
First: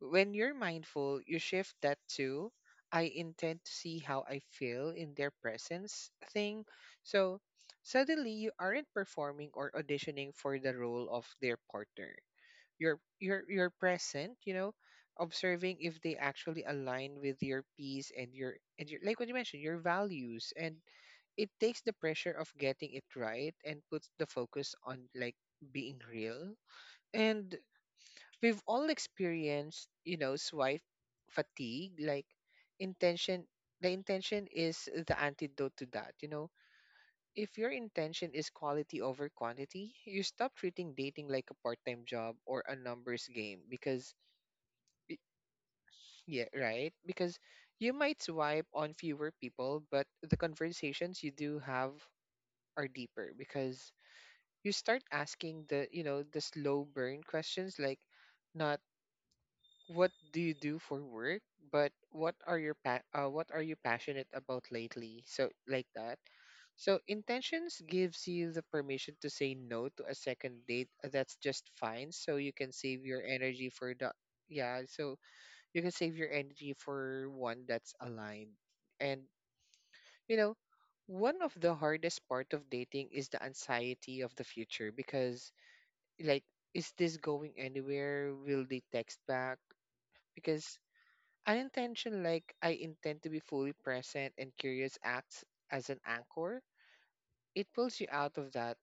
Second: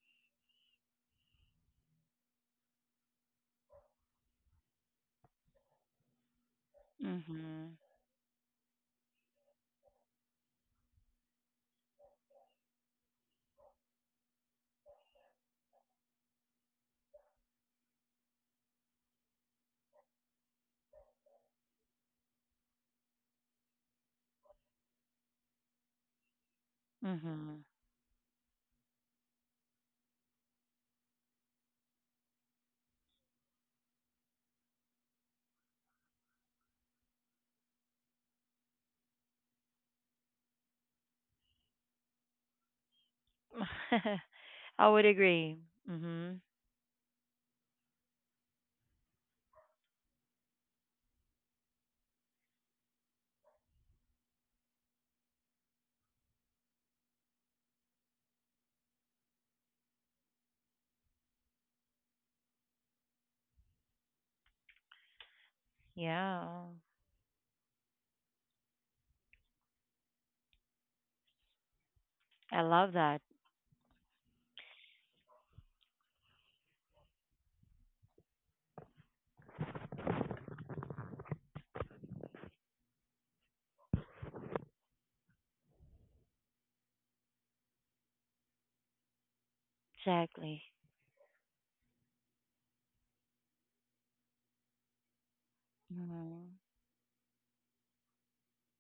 When you're mindful, you shift that to I intend to see how I feel in their presence thing. So
Mhm.
suddenly you aren't performing or auditioning for the role of their partner, you're present, you know, observing if they actually align with your peace and your like what you mentioned, your values. And it takes the pressure of getting it right and puts the focus on like being real. And
Mhm.
we've all experienced, you know, swipe fatigue. Like intention The intention is the antidote to that, you know. If your intention is quality over quantity, you stop treating dating like a part time job or a numbers game,
I would
y-
agree. Mhm.
yeah, right? Because you might swipe on fewer people, but the conversations you do have are deeper because you start asking the, you know, the slow burn questions, like, not what do you do for work, but what are you passionate about lately? So like that.
Yeah.
So intentions gives you the permission to say no to a second date. That's just fine. So you
I
can
love
save your
that.
energy for the yeah. So you can save your energy for one that's aligned. And you know, one of the hardest part of dating is the anxiety of the future because, like, is this going anywhere? Will they text back?
Exactly.
Because like I intend to be fully present and curious, acts as an anchor.
Mhm.
It pulls you out of that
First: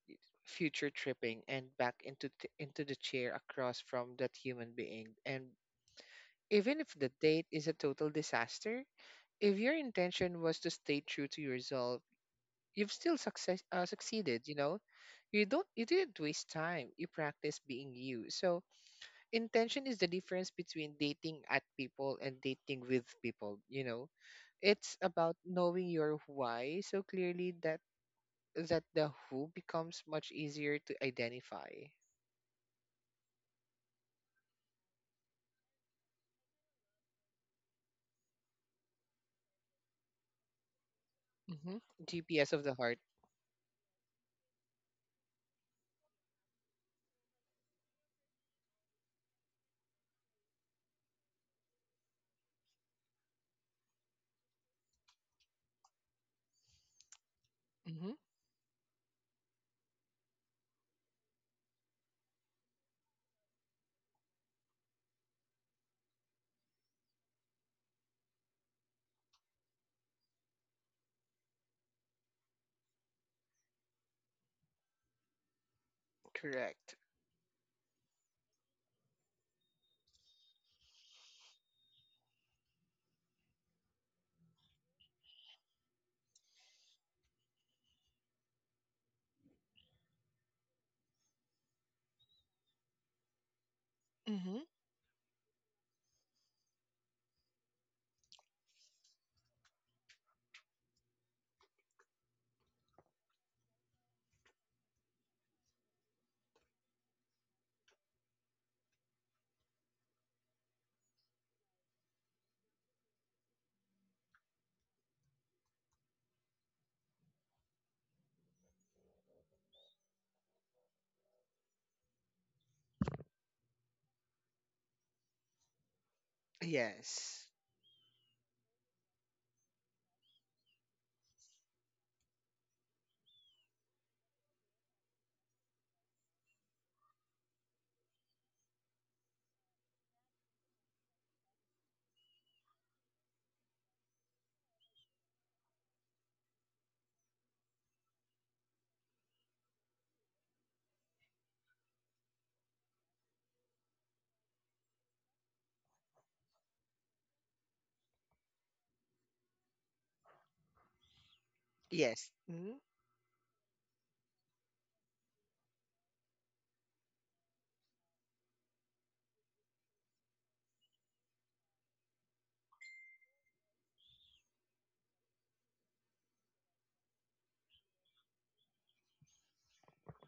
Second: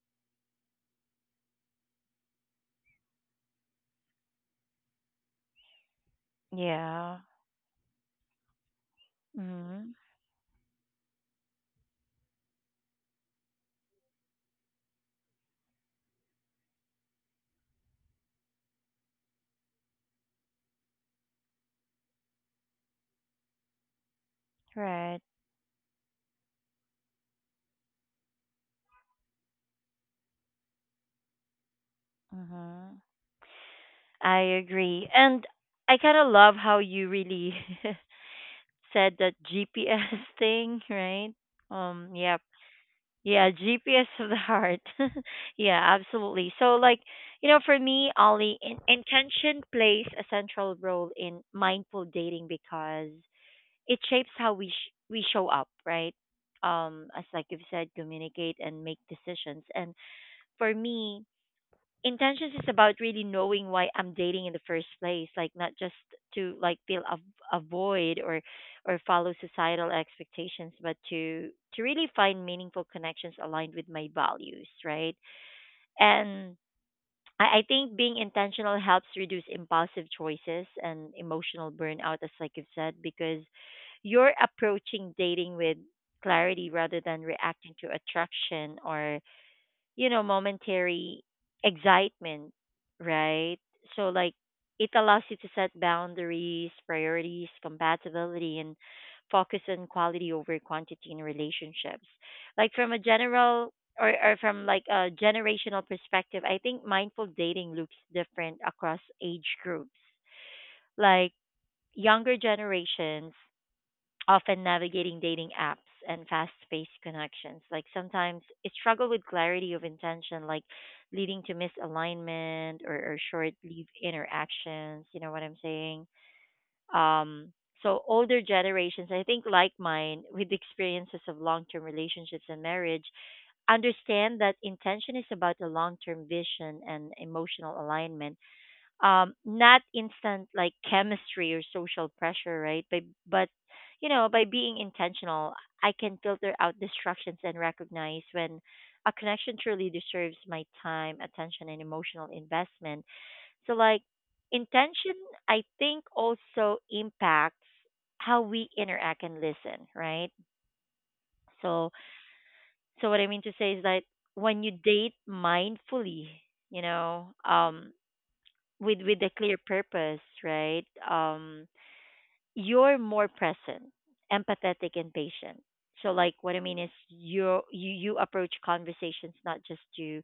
future tripping and back into into the chair across from that human being. And even if the
Yeah.
date is a total disaster, if your
Mhm.
intention was to stay true to yourself, you've still success succeeded. You know, you didn't waste time. You practice being you. So intention is the difference between dating at people and dating with people, you know. It's
Right.
about knowing your why so clearly that the who becomes much easier to identify.
Mhm. I agree. And I kind of love how you really said that GPS thing, right? Yep.
GPS of the heart.
Yeah, GPS of the heart. Yeah, absolutely. So like, you know, for me, Ollie, intention plays a central role in mindful dating because it shapes how we show up, right? As like you've said,
hmm
communicate and make decisions. And for me, intentions is about really knowing why I'm dating in the first place, like not just to like fill a void or follow societal expectations, but to really find meaningful connections aligned with my values, right? And
Correct.
I think being intentional helps reduce impulsive choices and emotional burnout, as like you've said, because you're approaching dating with clarity rather than reacting to attraction or you know, momentary excitement, right? So like
hmm
it allows you to set boundaries, priorities, compatibility and focus on quality over quantity in relationships. Like from a general or from like a generational perspective, I think mindful dating looks different across age groups. Like younger generations often navigating dating apps and fast paced connections. Like sometimes it struggle with clarity of intention, like leading to misalignment or short lived interactions. You know what I'm saying?
Yes.
Um, so, older generations, I think, like mine, with experiences of long term relationships and marriage, understand that intention is about a long term vision and emotional alignment, not instant like chemistry or social pressure, right? But you know by being intentional I can filter out distractions and recognize when a connection truly deserves my time attention and emotional investment. So like intention I think also impacts how we interact and listen, right? so
Yes. Mhm.
so what I mean to say is that when you date mindfully, you know with a clear purpose, right? You're more present, empathetic, and patient. So, like, what I mean is, you approach conversations not just to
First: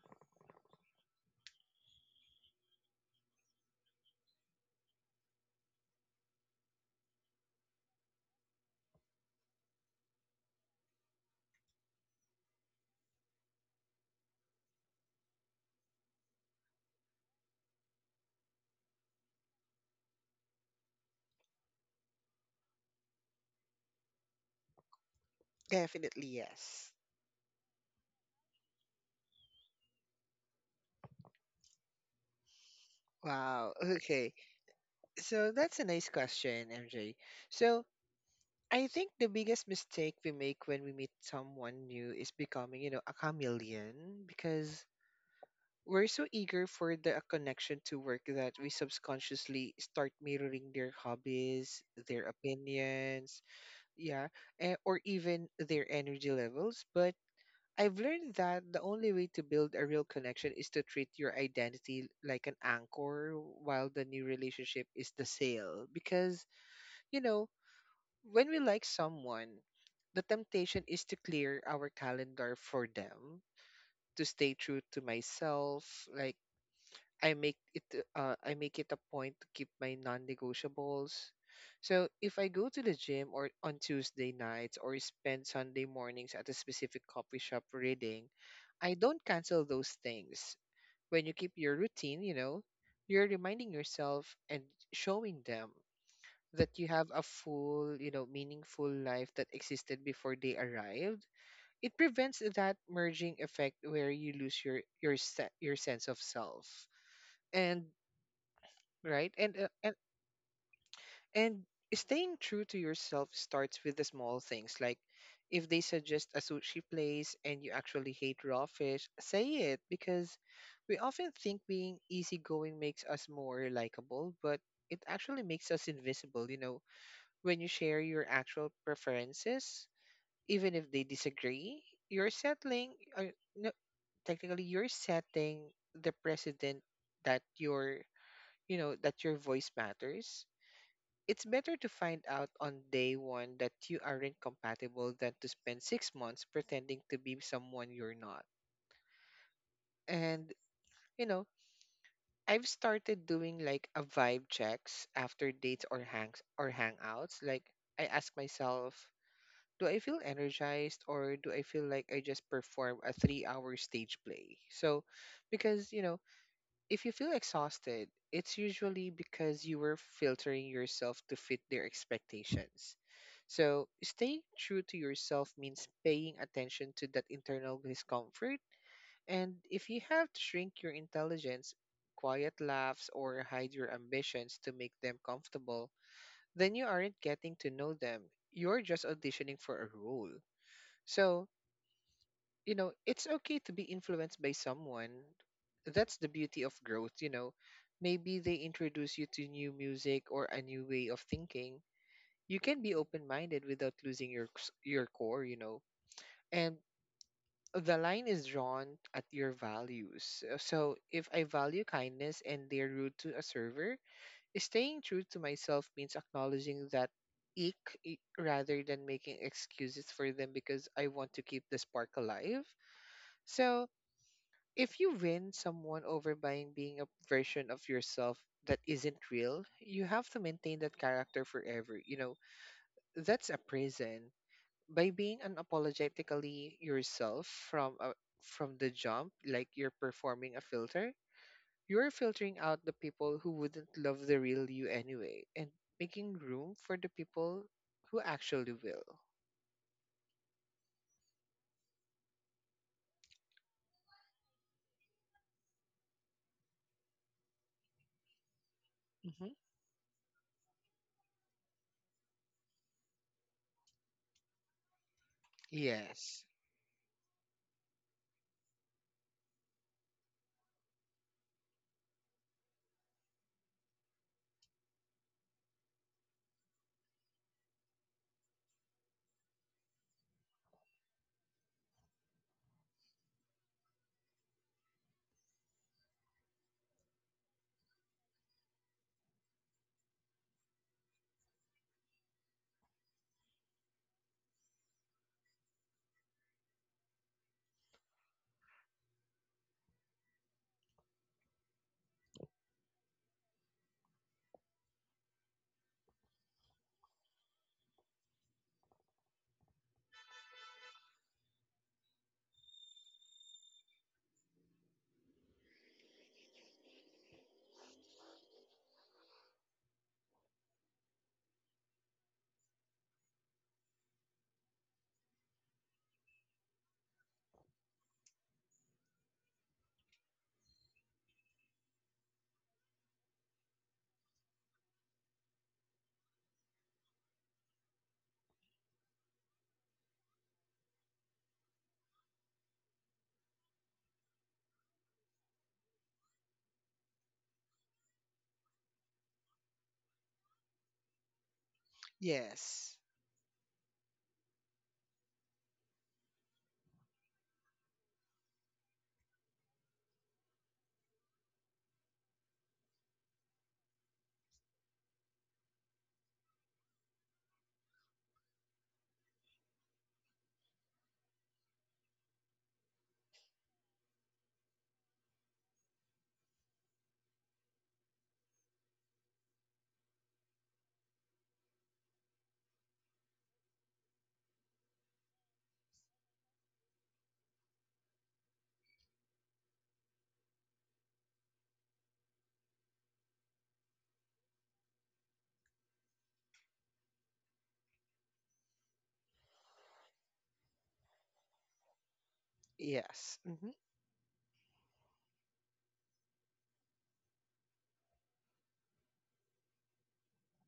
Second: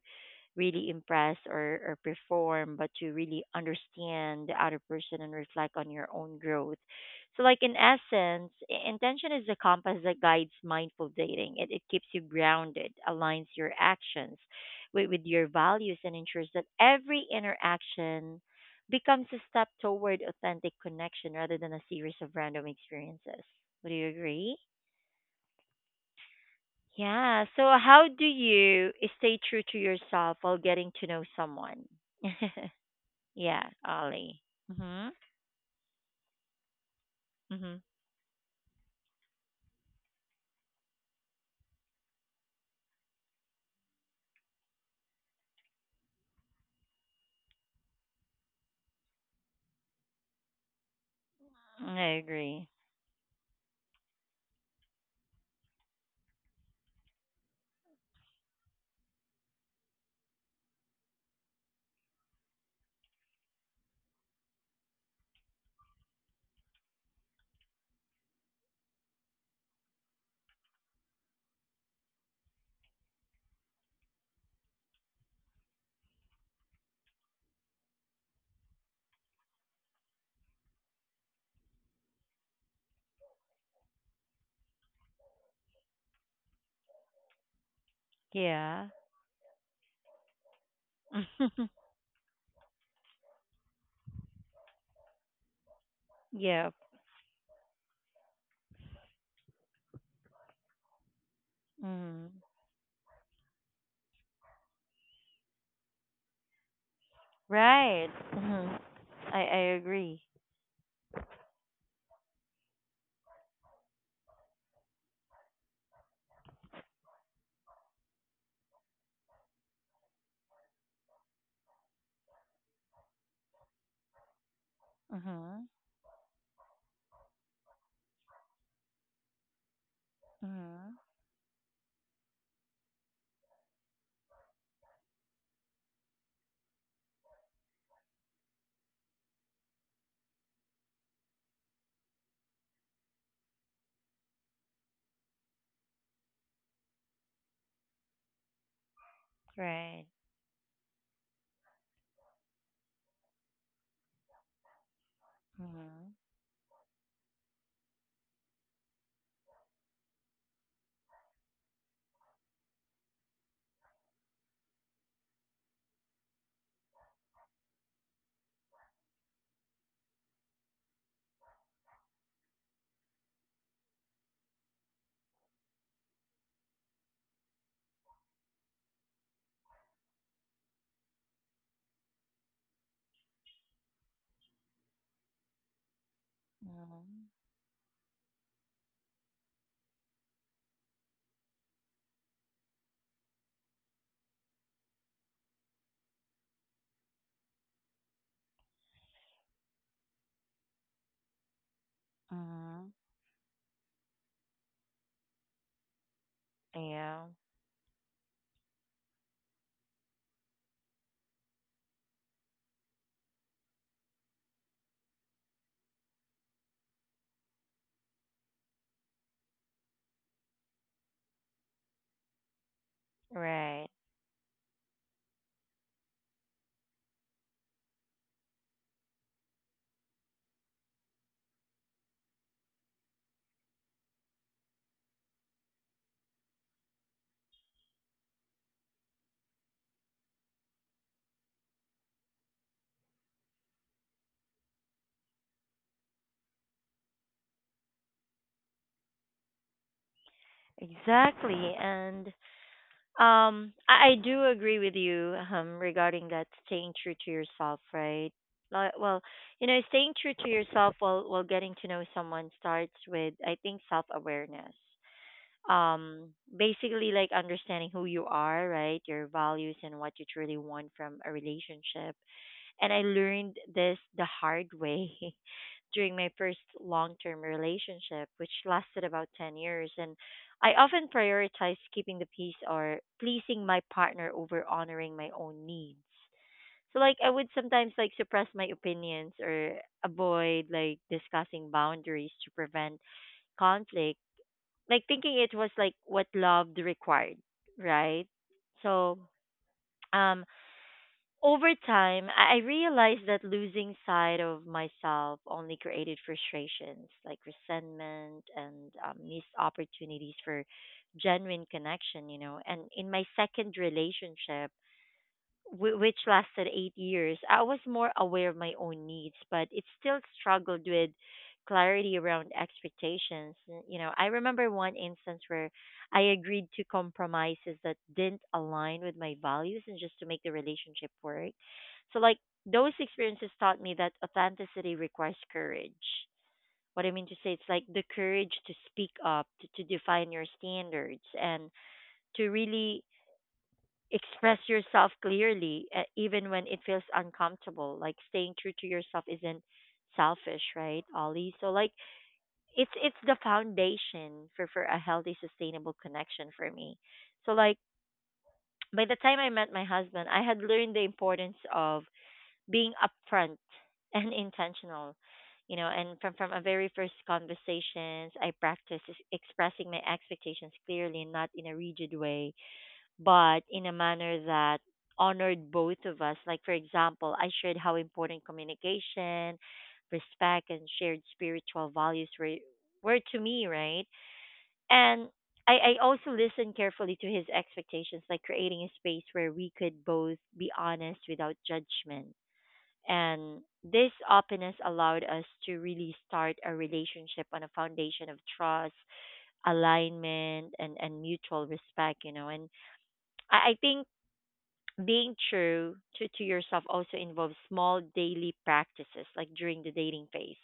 really impress or perform, but to really understand the other person and reflect on your own growth. So, like in essence, intention is the compass that guides mindful dating. It keeps you grounded, aligns your actions with your values, and ensures that every interaction becomes a step toward authentic connection rather than a series of random experiences. Would you agree?
Definitely yes.
Yeah. So, how do you stay true to yourself while getting to know someone? Yeah,
Wow. Okay.
Ollie. Mhm.
So that's a nice question, MJ.
Mhm.
So I think the biggest mistake we make when we meet someone new is becoming, you know, a chameleon because we're so eager for the connection to work that we subconsciously start mirroring their hobbies,
I
their
agree.
opinions, yeah, or even their energy levels. But I've learned that the only way to build a real connection is to treat your identity like an anchor while the new relationship is the sail because, you know, when we like someone, the temptation is to clear our calendar for them, to stay true to myself. Like I make it, I make it a point to keep my non-negotiables. So if I go to the gym or on Tuesday nights or spend Sunday mornings at a specific coffee shop reading,
Yeah.
I don't cancel those things. When you keep your routine, you know, you're reminding yourself and showing them that
Yeah.
you have a full, you know, meaningful life that existed before they arrived. It
Mhm.
prevents that merging effect where you lose your sense of self. And
Right. Mhm.
right?
I
And
I
uh, and
agree.
and staying true to yourself starts with the small things, like if they suggest a sushi place and you actually hate raw fish, say it, because we often think being easygoing makes us more likable, but it actually
Mhm.
makes us invisible, you know. When you share your actual preferences, even if
Mhm.
they disagree, you're settling, or, no, technically, you're setting the precedent that your, you know, that your voice matters. It's better to find out on day one that you aren't compatible than to spend 6 months pretending to be someone you're not.
Right.
And, you know, I've started doing like a vibe checks after dates or
Mhm.
hangs or hangouts. Like I ask myself, do I feel energized or do I feel like I just perform a 3 hour stage play? Because, you know, if you feel exhausted, it's usually because you were filtering yourself to fit their expectations. So, staying true to yourself means paying attention to that internal discomfort. And if you have to shrink your intelligence, quiet laughs, or hide your ambitions to make them comfortable, then you aren't
Mhm.
getting to know them. You're just auditioning for a role. So, you know, it's okay to be influenced by someone. That's the beauty of growth, you know. Maybe they introduce you to new music or a new way of thinking. You can
Mhm.
be open-minded without losing your core, you know. And
Yeah.
the line is drawn at your values. So, if I value kindness and they're rude to a server, staying true to myself means acknowledging that rather than making excuses for them because I want to keep the spark alive. So,
Right.
if you win someone over by being a version of yourself that isn't real, you have to maintain that character forever. You know, that's a prison. By being unapologetically yourself from the jump, like you're performing a filter, you're filtering out the people who wouldn't love the real you anyway, and making room for the people who actually will.
Exactly. I do agree with you regarding that staying true to yourself, right? Like, well,
Hmm
you know, staying true to yourself while getting to know someone starts with, I think, self awareness. Um,
Yes.
basically, like understanding who you are, right? Your values and what you truly want from a relationship. And I learned this the hard way during my first long term relationship, which lasted about 10 years. And I often prioritized keeping the peace or pleasing my partner over honoring my own needs. So, like, I would sometimes like suppress my opinions or avoid like discussing boundaries to prevent conflict, like thinking it was like what love required, right? So, um, over time, I realized that losing sight of myself only created frustrations like resentment and missed opportunities for genuine connection, you know. And in my second relationship, which lasted 8 years, I was more aware of my own needs, but it still struggled with clarity around expectations. You know, I remember one instance where I agreed to compromises that didn't align with my values and just to make the relationship work. So, like, those experiences taught me that authenticity requires courage. What I mean to say, it's like the courage to speak up, to define your standards, and to really express yourself clearly even when it feels uncomfortable, like staying true to yourself isn't selfish, right, Ollie? So like it's
Yes.
it's the foundation for a healthy sustainable connection for me. So like by the time I met my husband, I had learned the importance of being upfront and intentional, you know. And from a very first conversations I practiced expressing my expectations clearly and not in a rigid way, but in a manner that honored both of us. Like, for example, I shared how important communication, respect, and shared spiritual values were to me, right? And I also listened carefully to his expectations, like creating a space where we could both be honest without judgment. And this openness allowed us to really start a relationship on a foundation of trust, alignment, and mutual respect, you know. And
Yes. hmm
I think being true to yourself also involves small daily practices, like during the dating phase,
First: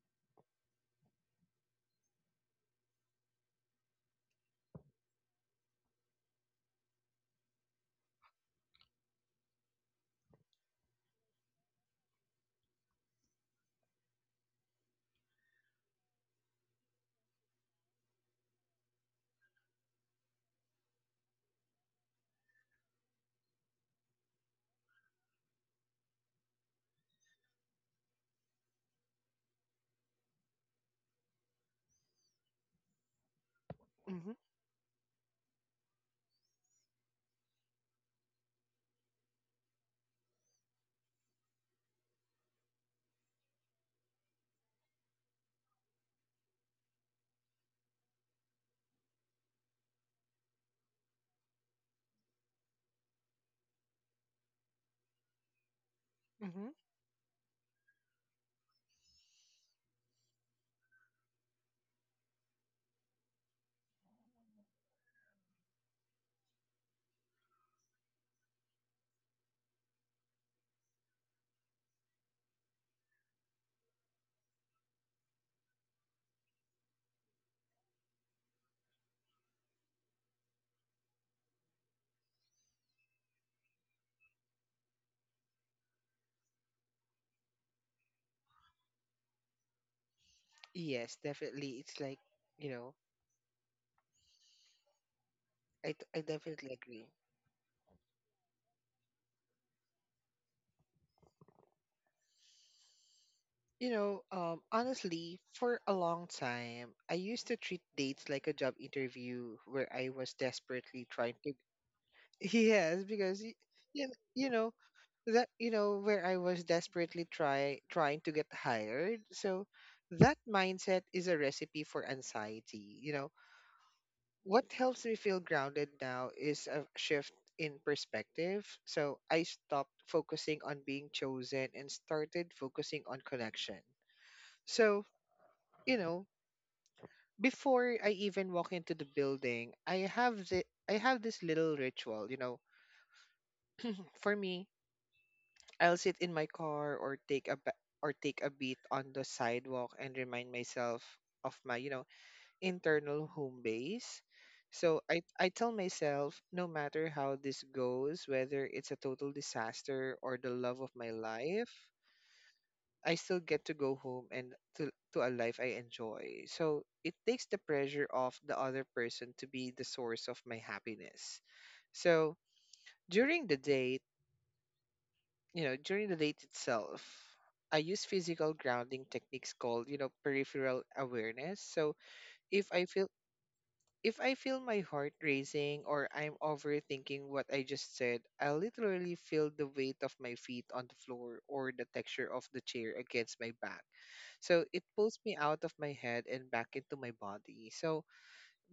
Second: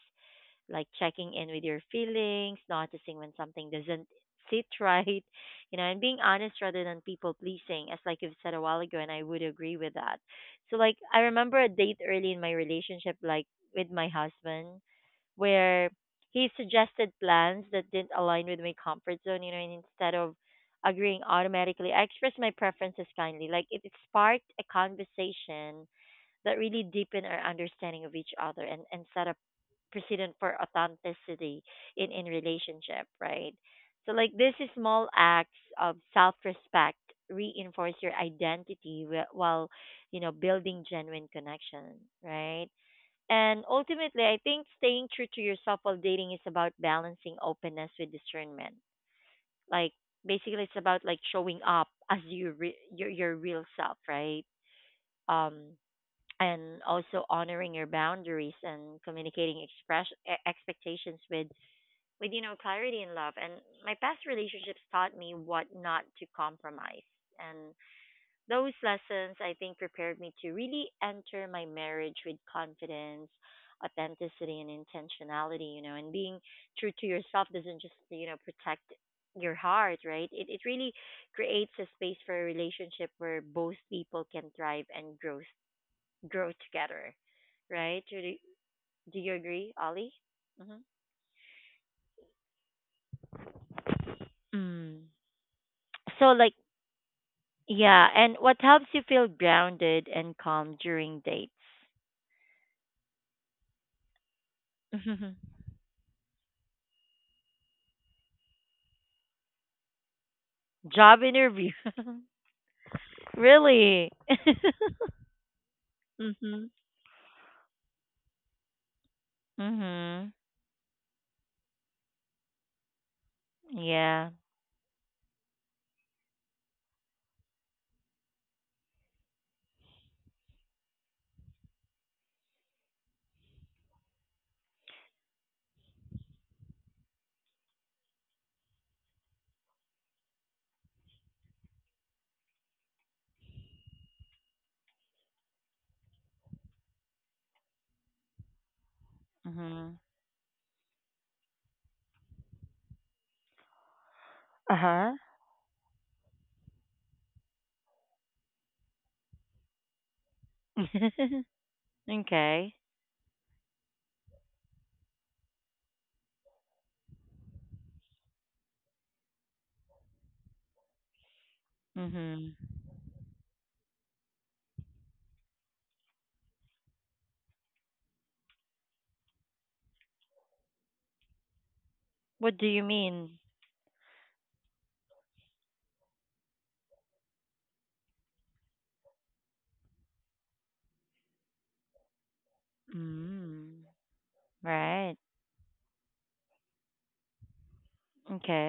like checking in with your feelings, noticing when something doesn't sit right, you know, and being honest rather than people pleasing, as like you've said a while ago, and I would agree with that. So like I remember a date early in my relationship, like with my husband, where he suggested plans that didn't align with my comfort zone, you know, and instead of agreeing automatically, I expressed my preferences kindly. Like it sparked a conversation that really deepened our understanding of each other, and set a precedent for authenticity in relationship, right? So like
hmm
these small acts of self respect reinforce your identity while, you know, building genuine connection, right? And ultimately, I think staying true to yourself while dating is about balancing openness with discernment. Like basically, it's about like showing up as you your real self, right? Um,
hmm
and also honoring your boundaries and communicating express expectations with, you know, clarity and love. And my past relationships taught me what not to compromise. And. Those lessons, I think, prepared me to really enter my marriage with confidence, authenticity, and intentionality, you know, and being true to yourself doesn't just, you know, protect your heart, right? It really creates a space for a relationship where both people can thrive and grow, grow together, right? Do you agree, Ollie? Hmm.
Yes, definitely. It's like, you know,
Mm.
I
So, like,
definitely agree.
yeah, and what helps you feel grounded and calm during dates?
Honestly, for a long time, I used to treat dates like a job interview where I was desperately
Job
trying to.
interview.
Yes, because you,
Really?
you know you know where I was
Mhm.
desperately trying to get hired. So
Mhm.
that mindset is a recipe for anxiety. You know,
Yeah.
what helps me feel grounded now is a shift in perspective. So I stopped focusing on being chosen and started focusing on connection. So, you know, before I even walk into the building, I have this little ritual, you know. For me, I'll sit in my car or take a beat on the sidewalk
Mhm.
and remind myself of my, you know, internal home base.
Uh
So
huh.
I tell myself, no matter how this goes, whether it's a total disaster or the love of my life,
Okay.
I still get to go home and to a life I enjoy. So it takes the pressure off the other person to be the source of my happiness. So
Mhm.
during the date, you know, during the date itself, I use physical grounding techniques called, you know, peripheral awareness. So
What
if
do
I
you
feel
mean?
if I feel my heart racing or I'm overthinking what I just said, I literally feel the weight of my feet on the floor or the texture of the chair against my back.
Mm.
So it
Right.
pulls me out of my head and back into my body. So,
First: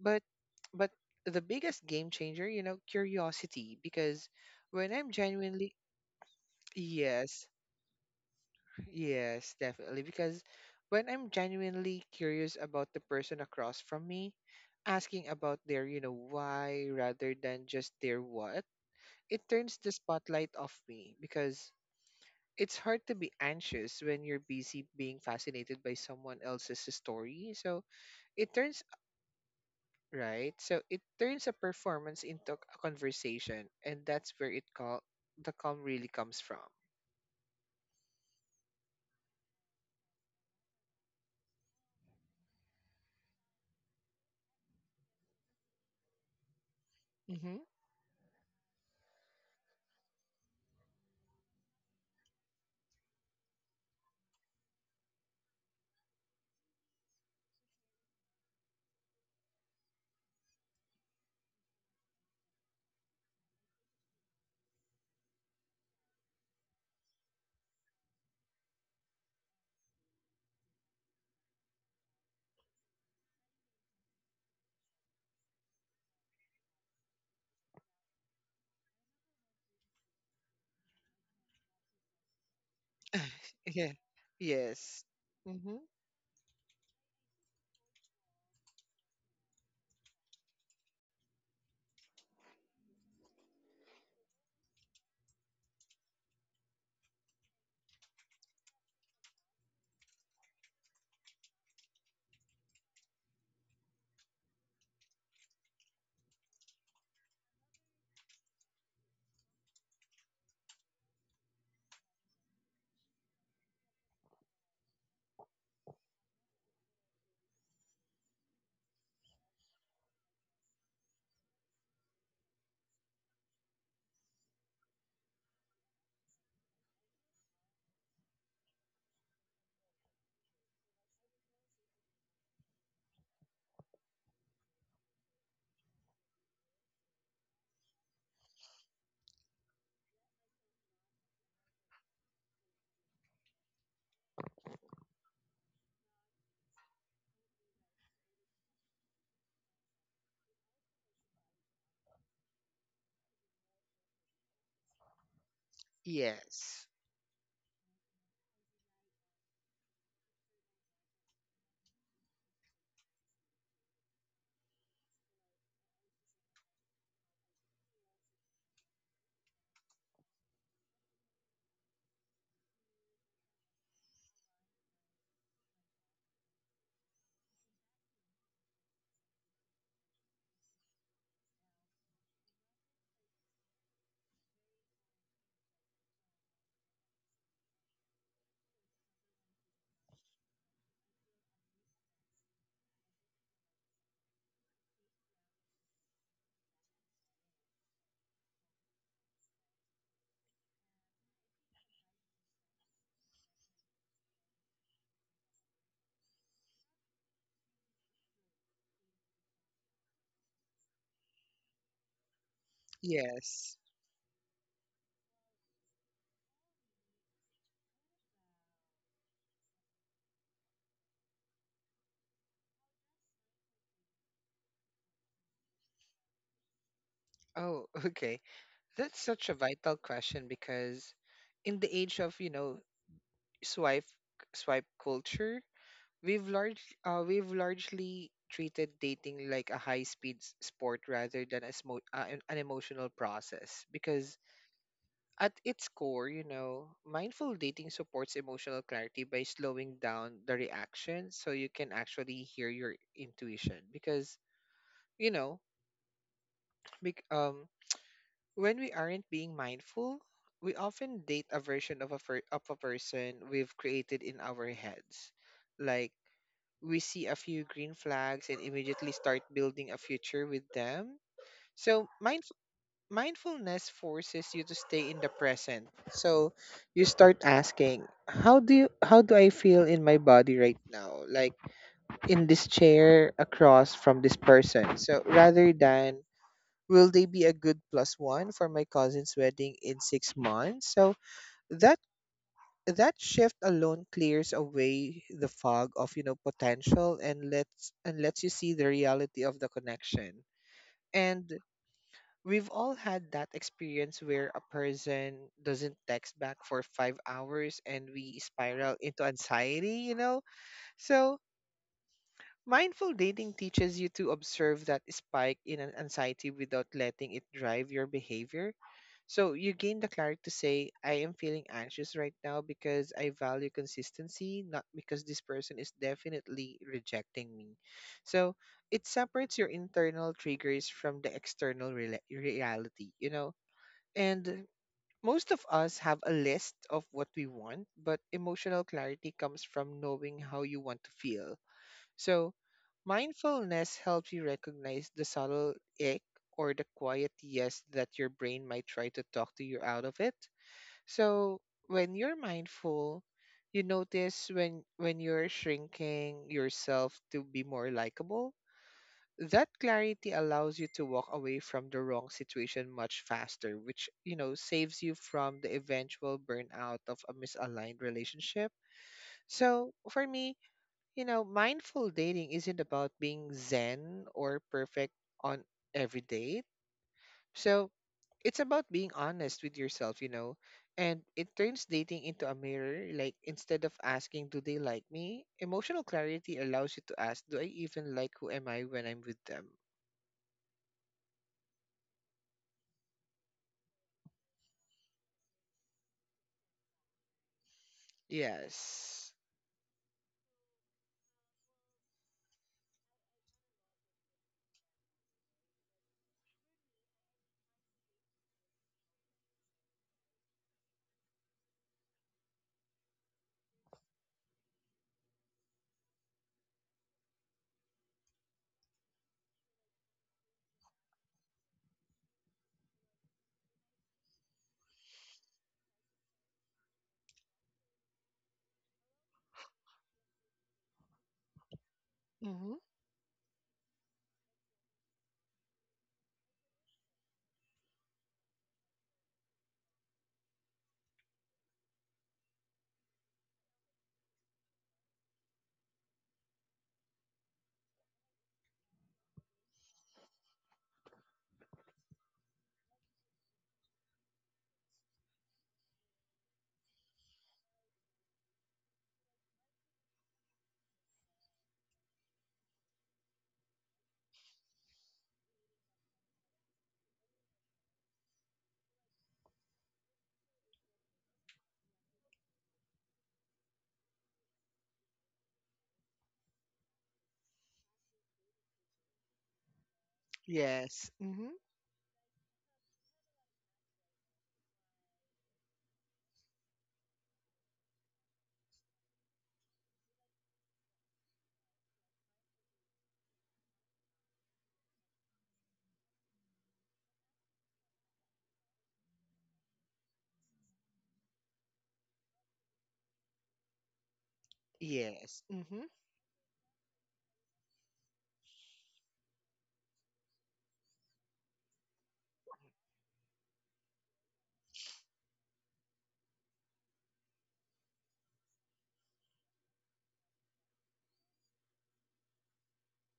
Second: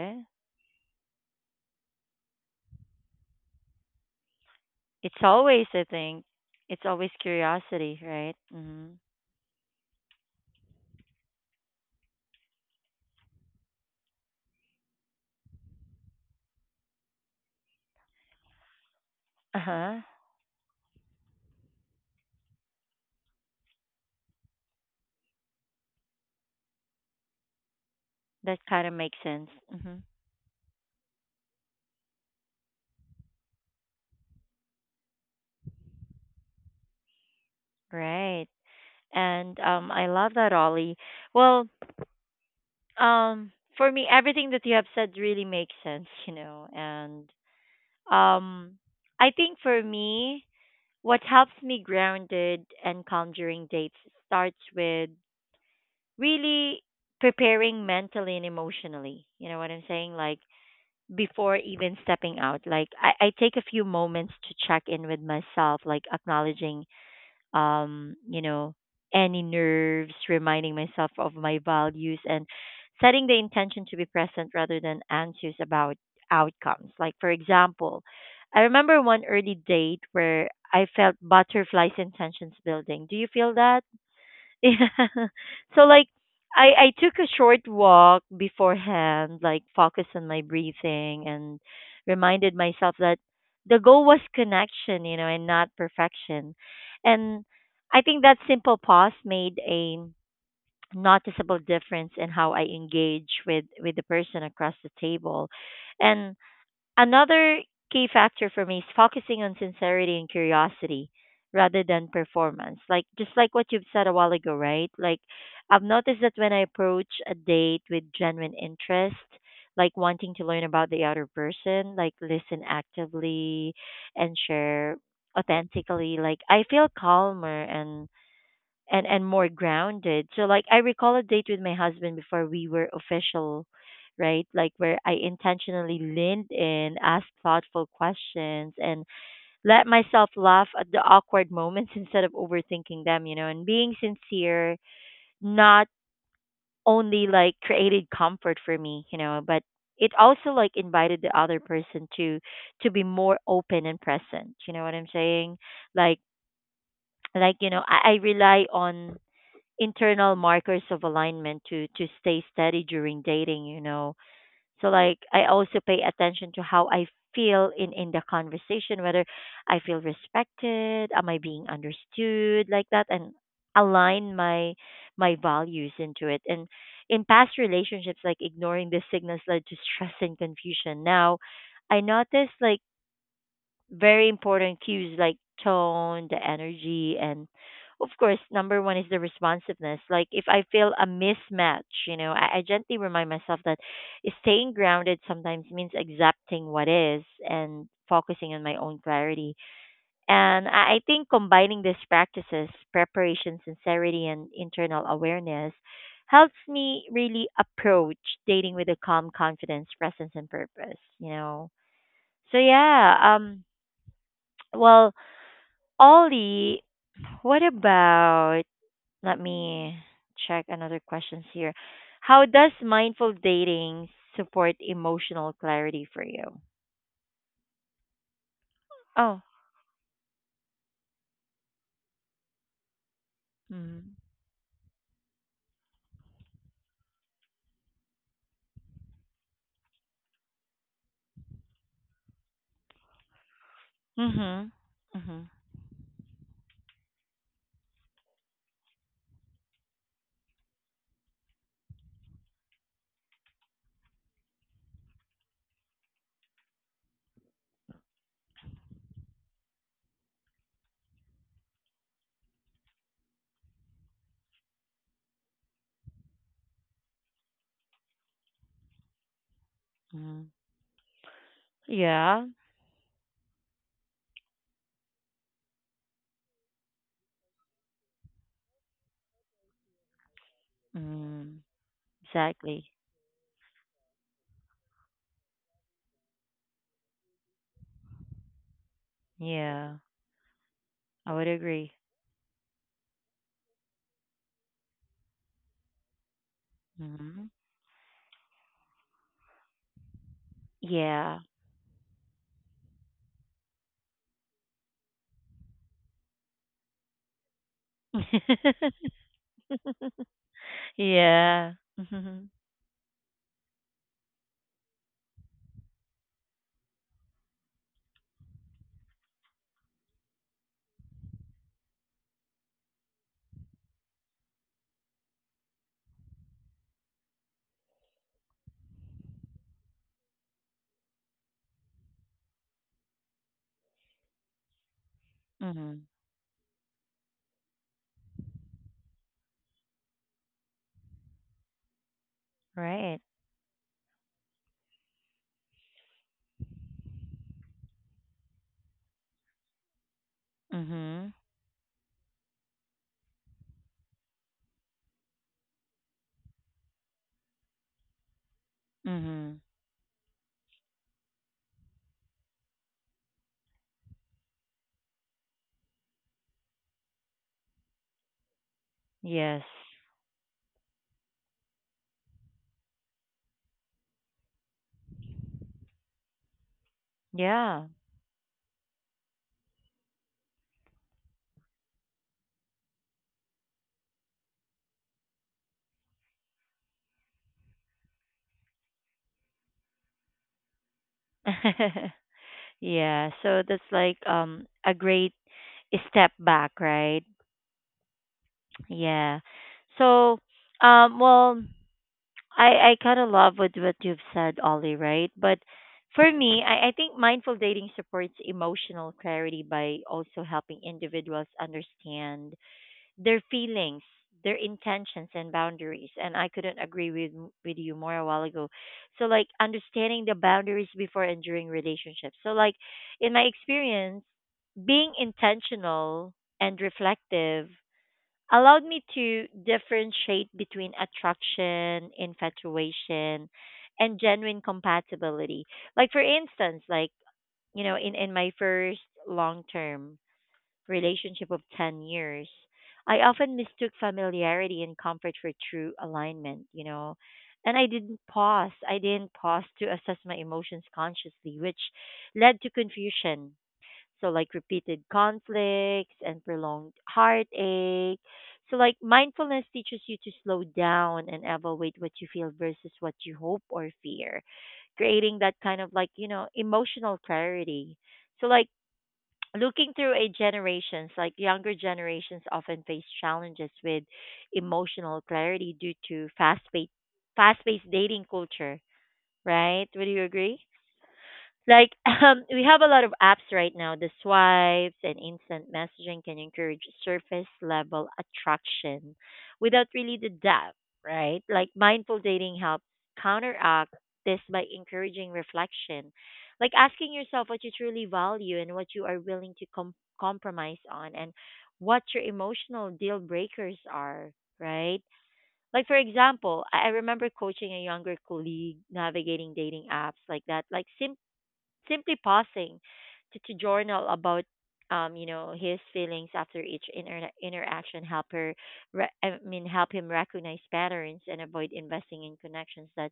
but, but the biggest game changer, you know, curiosity, because when I'm
It's always,
genuinely,
I think, it's always
yes,
curiosity, right? Mhm.
yes, definitely. Because when I'm genuinely curious about the person across from me, asking about their, you know, why rather than just their what, it
Uh
turns the
huh.
spotlight off me because it's hard to be anxious when you're busy being fascinated by someone else's story. So it
That
turns,
kind of makes sense. Mhm.
right? So it turns a performance into a conversation. And that's where it call the calm really comes from.
Right. And I love that, Ollie. Well, for me, everything that you have said really makes sense, you know, and
Mm-hmm.
um, I think for me, what helps me grounded and calm during dates starts with really preparing mentally and emotionally. You know what I'm saying? Like before even stepping out, like I take a few moments to check in with myself, like acknowledging you know, any nerves, reminding myself of my values and setting the intention to be present rather than anxious about outcomes. Like, for example, I remember one early date where I felt butterflies and tensions building. Do you feel that?
yeah.
Yeah.
Yes. Mm-hmm.
So like I took a short walk beforehand, like focused on my breathing and reminded myself that the goal was connection, you know, and not perfection. And I think that simple pause made a noticeable difference in how I engage with the person across the table. And another key factor for me is focusing on sincerity and curiosity rather than performance. Like just like what you've said a while ago, right? Like I've noticed that when I approach a date with genuine interest, like wanting to learn about the other person, like listen actively and share authentically, like I feel calmer and and more grounded. So like I recall a date with my husband before we were official, right? Like where I intentionally leaned in, asked thoughtful questions and let myself laugh at the awkward moments instead of overthinking them, you know, and being sincere not only like created comfort for me, you know, but it also like invited the other person to be more open and present. You know what I'm saying? Like
Yes.
you know, I rely on internal markers of alignment to stay steady during dating, you know. So like I also pay attention to how I feel in the conversation, whether I feel respected, am I being understood, like that, and align my my values into it. And in past relationships, like ignoring the signals led to stress and confusion. Now I noticed like very important cues like tone, the energy, and of course, number one is the responsiveness. Like if I feel a mismatch, you know, I gently remind myself that staying grounded sometimes means accepting what is and focusing on my own clarity. And I think combining these practices, preparation, sincerity, and internal awareness, helps me really approach dating with a calm confidence, presence, and purpose, you know. So yeah,
Yes.
well, Ollie, what about? Let me check another questions here. How does mindful dating support emotional clarity for you?
Oh, okay. That's
Oh.
such a vital question because in the age of, you know, swipe
Mm-hmm.
swipe culture, we've largely treated dating like a high-speed sport rather than a smo- an emotional process because
Mm-hmm. Mm-hmm.
at its core, you know, mindful dating supports emotional clarity by slowing down the reaction so you can actually hear your intuition because, you know, bec- um when we aren't being mindful, we often date a version of a person we've created in our heads. Like, we see a few green flags and immediately start building a future
Hmm.
with them. So,
Yeah.
mindfulness forces you to stay in the present. So, you start asking, how do I feel in my body right now? Like
Mm.
in this
Exactly.
chair across from this person. So, rather than will they be a good plus one for my cousin's wedding in
Yeah.
6 months? So
I would
that
agree.
that shift alone clears away the fog of, you know, potential,
Mm-hmm.
and lets you see the reality of the connection.
Yeah.
And we've all had that experience where a person doesn't text back for 5 hours and we spiral into anxiety, you know? So
Yeah. Mm-hmm.
mindful dating teaches you to observe that spike in an anxiety without letting it drive your behavior. So you gain the clarity to say, I am feeling anxious right now because I value consistency, not because this person is definitely rejecting me. So it separates your internal triggers from the external reality, you know? And most of us
Mm-hmm.
have a list of what we want, but emotional clarity comes from knowing how you want to feel, so
Right.
mindfulness helps you recognize the subtle ick or the quiet yes that your brain might try to talk to you out of it.
Mm-hmm.
So, when you're mindful, you notice when you're shrinking yourself to be more likable.
Mm-hmm.
That clarity allows you to walk away from the wrong situation much faster, which, you know, saves you from the eventual burnout of a misaligned relationship.
Yes.
So, for me, you know, mindful dating isn't about being zen or perfect on every date. So
Yeah.
it's about being honest with yourself, you know, and it turns dating into a mirror. Like, instead of asking, do they like me? Emotional clarity allows you to ask, do I even like who am I when I'm with them?
Yeah, so that's like a great step back, right?
Yes.
Yeah. So, well, I kind of love with what you've said, Ollie, right? But for me, I think mindful dating supports emotional clarity by also helping individuals understand their feelings, their intentions and boundaries. And I couldn't agree with you more a while ago. So like understanding the boundaries before and during relationships. So like in my experience, being intentional and reflective allowed me to differentiate between attraction,
Mm-hmm.
infatuation, and genuine compatibility. Like for instance, like you know, in my first long term relationship of 10 years, I often mistook familiarity and comfort for true alignment, you know. And I didn't pause. I didn't pause to assess my emotions consciously, which led to confusion. So, like repeated conflicts and prolonged heartache. So, like mindfulness teaches you to slow down and evaluate what you feel versus what you hope or fear, creating that kind of like, you know, emotional clarity. So, like, looking through a generations, like younger generations often face challenges with emotional clarity due to fast paced dating culture, right? Would you agree?
Yes. Mm-hmm.
Like we have a lot of apps right now. The swipes and instant messaging can encourage surface level attraction without really the depth, right? Like mindful dating helps counteract this by encouraging reflection, like asking yourself what you truly value and what you are willing to compromise on, and what your emotional deal breakers are, right?
Yes. Mm-hmm.
Like for example, I remember coaching a younger colleague navigating dating apps like that. Like simply pausing to journal about his feelings after each interaction help her re- I mean help him recognize patterns and avoid investing in connections that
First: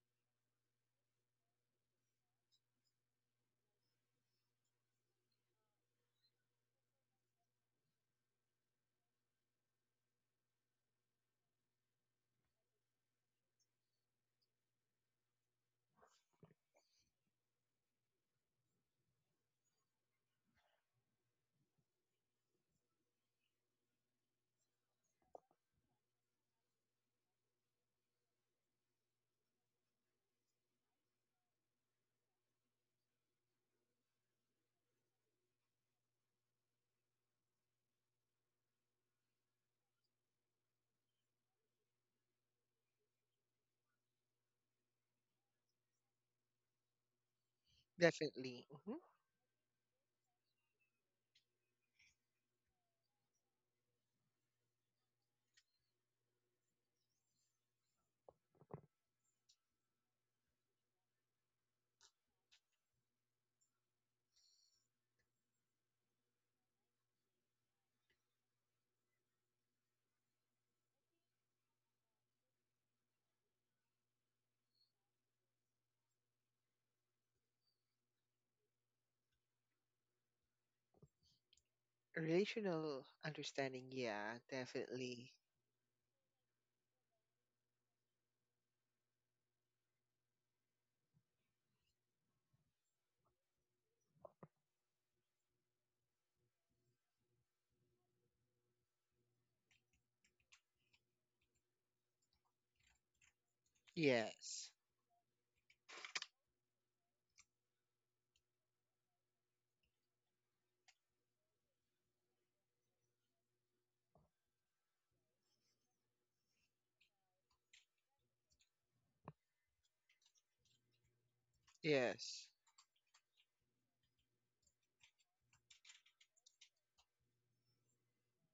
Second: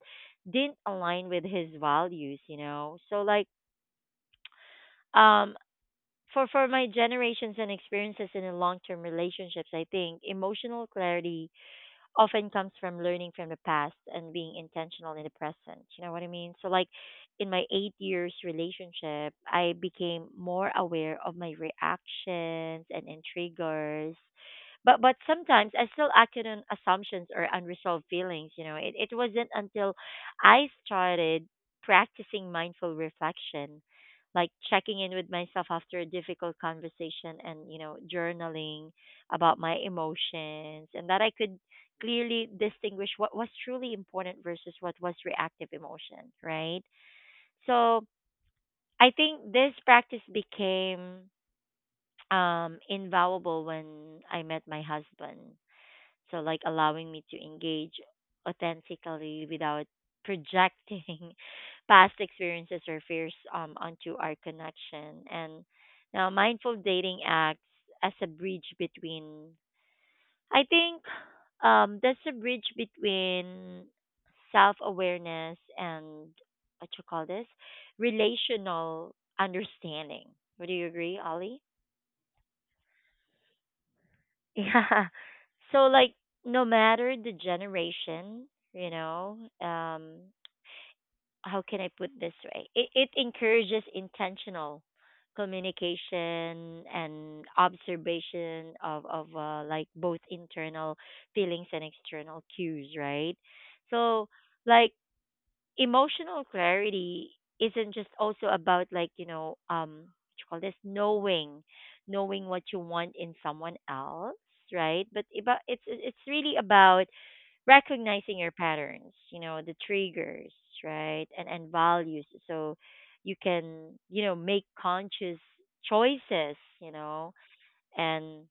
didn't align with his values um for my generations and experiences in a long term relationships, I think emotional clarity often comes from learning from the past and being intentional in the present. You know what I mean? So, like in my 8 year relationship, I became more aware of my reactions and triggers. But sometimes I still acted on assumptions or unresolved feelings. You know, it wasn't until I started practicing mindful reflection, like checking in with myself after a difficult conversation and, you know, journaling about my emotions and that I could clearly distinguish what was truly important versus what was reactive emotion, right? So
Definitely. Mm-hmm.
I think this practice became invaluable when I met my husband. So, like, allowing me to engage authentically without projecting past experiences or fears onto our connection. And now, mindful dating acts as a bridge between, I think, that's a bridge between self awareness and what you call this, relational understanding. Would you agree, Ollie?
Relational understanding. Yeah,
Yeah.
definitely.
So like no matter the generation, you know, um how can I put this way? It encourages intentional communication and observation of like both internal feelings and external cues, right? So
Yes.
like emotional clarity isn't just also about, like, you know, what you call this, knowing what you want in someone else, right? But about, it's really about recognizing your patterns, you know, the triggers, right? And values,
Yes.
so you can, you know, make conscious choices, you know, and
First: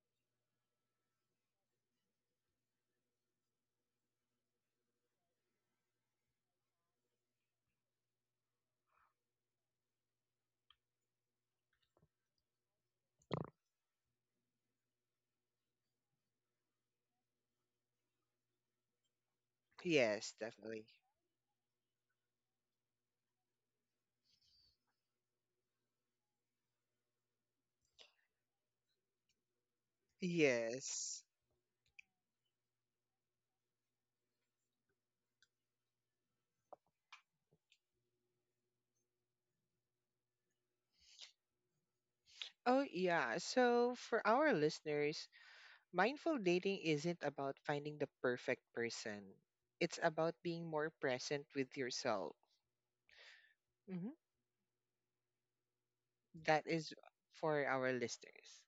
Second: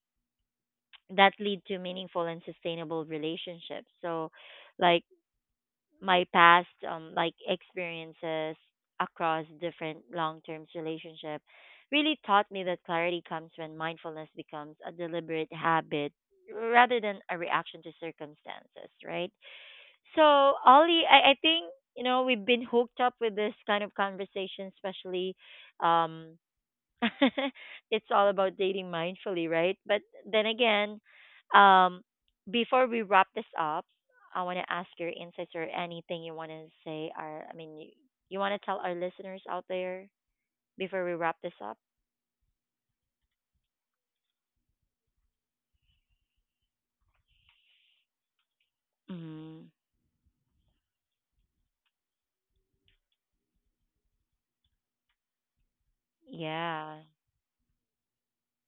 that lead to meaningful and sustainable relationships. So like my past like experiences across different long-term relationship really taught me that clarity comes when mindfulness becomes a deliberate habit rather than a reaction to circumstances, right? So,
Yes, definitely.
Ollie, I think, you know, we've been hooked up with this kind of conversation, especially um it's all about dating mindfully, right? But then again,
Yes.
um before we wrap this up, I want to ask your insights or anything you want to say. Our, I mean, you want to tell our listeners out there before we wrap this up?
Oh, yeah. So, for our listeners, mindful dating isn't about finding the perfect person,
Mm,
it's about being more present with yourself. Hmm That is
yeah.
for our listeners.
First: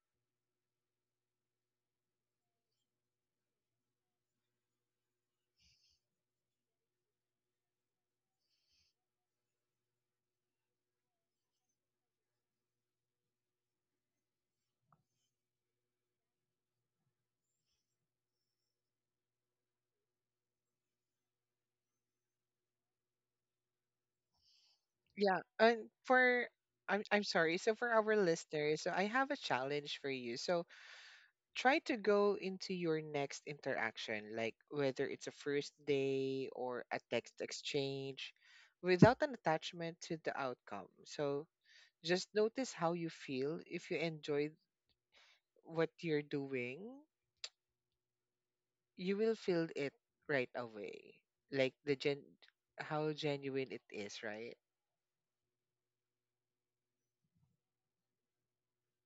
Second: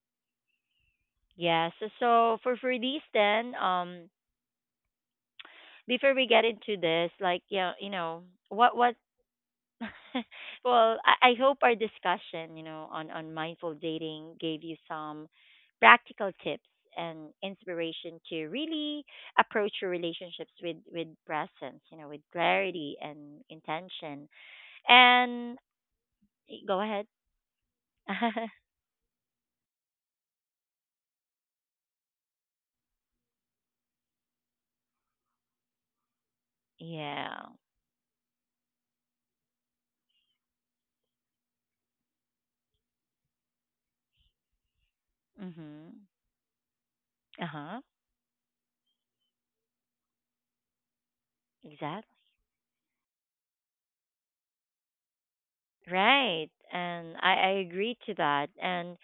Yeah. So, so for these then, before we get into this, like yeah, you know, what well, I hope our discussion, you know, on mindful dating gave you some practical tips and inspiration to really approach your relationships with presence, you know, with clarity and intention.
Yeah.
And
And for,
go ahead.
I'm sorry. So, for our listeners, so I have a challenge for you. So, try to go into your next interaction, like whether it's a first day or a text
Yeah.
exchange, without an attachment to the outcome. So just notice how you feel. If you enjoy what
Mhm.
you're doing,
Uh-huh.
you will feel it right away. Like the
Exactly.
gen How genuine it is, right?
Right. And I agree to that. And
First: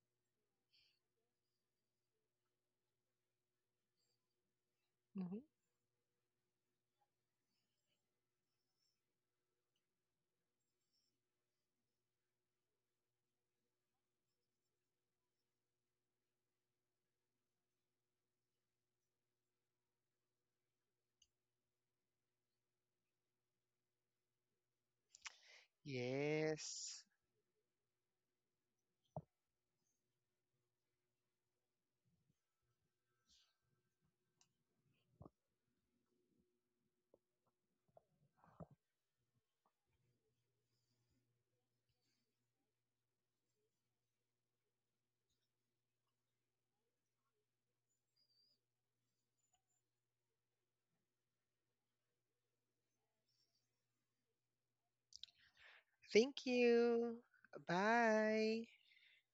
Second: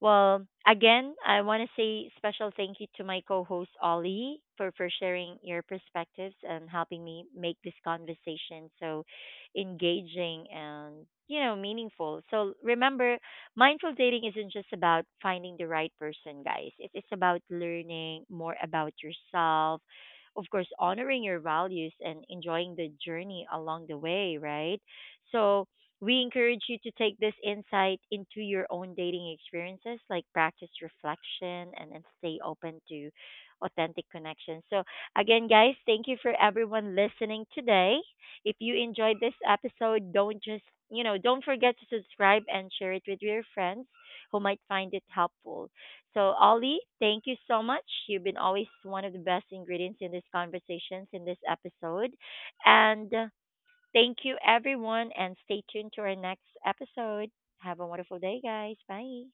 well, again, I want to say special thank you to my co-host Ollie for sharing
hmm
your perspectives and helping me make this conversation so engaging and, you know, meaningful. So remember, mindful dating isn't just about finding the right person, guys. It is about learning more about yourself, of course, honoring your values and enjoying the journey along the way, right? So we encourage you to
Yes.
take this insight into your own dating experiences, like practice reflection and stay open to authentic connections. So, again, guys, thank you for everyone listening today. If you enjoyed this episode, don't just, you know, don't forget to subscribe and share it with your friends who might find it helpful. So, Ollie, thank you so much. You've been always one of the best ingredients in these conversations in this episode. And thank you, everyone, and stay tuned to our next
Thank you.
episode. Have a wonderful day,
Bye.
guys. Bye.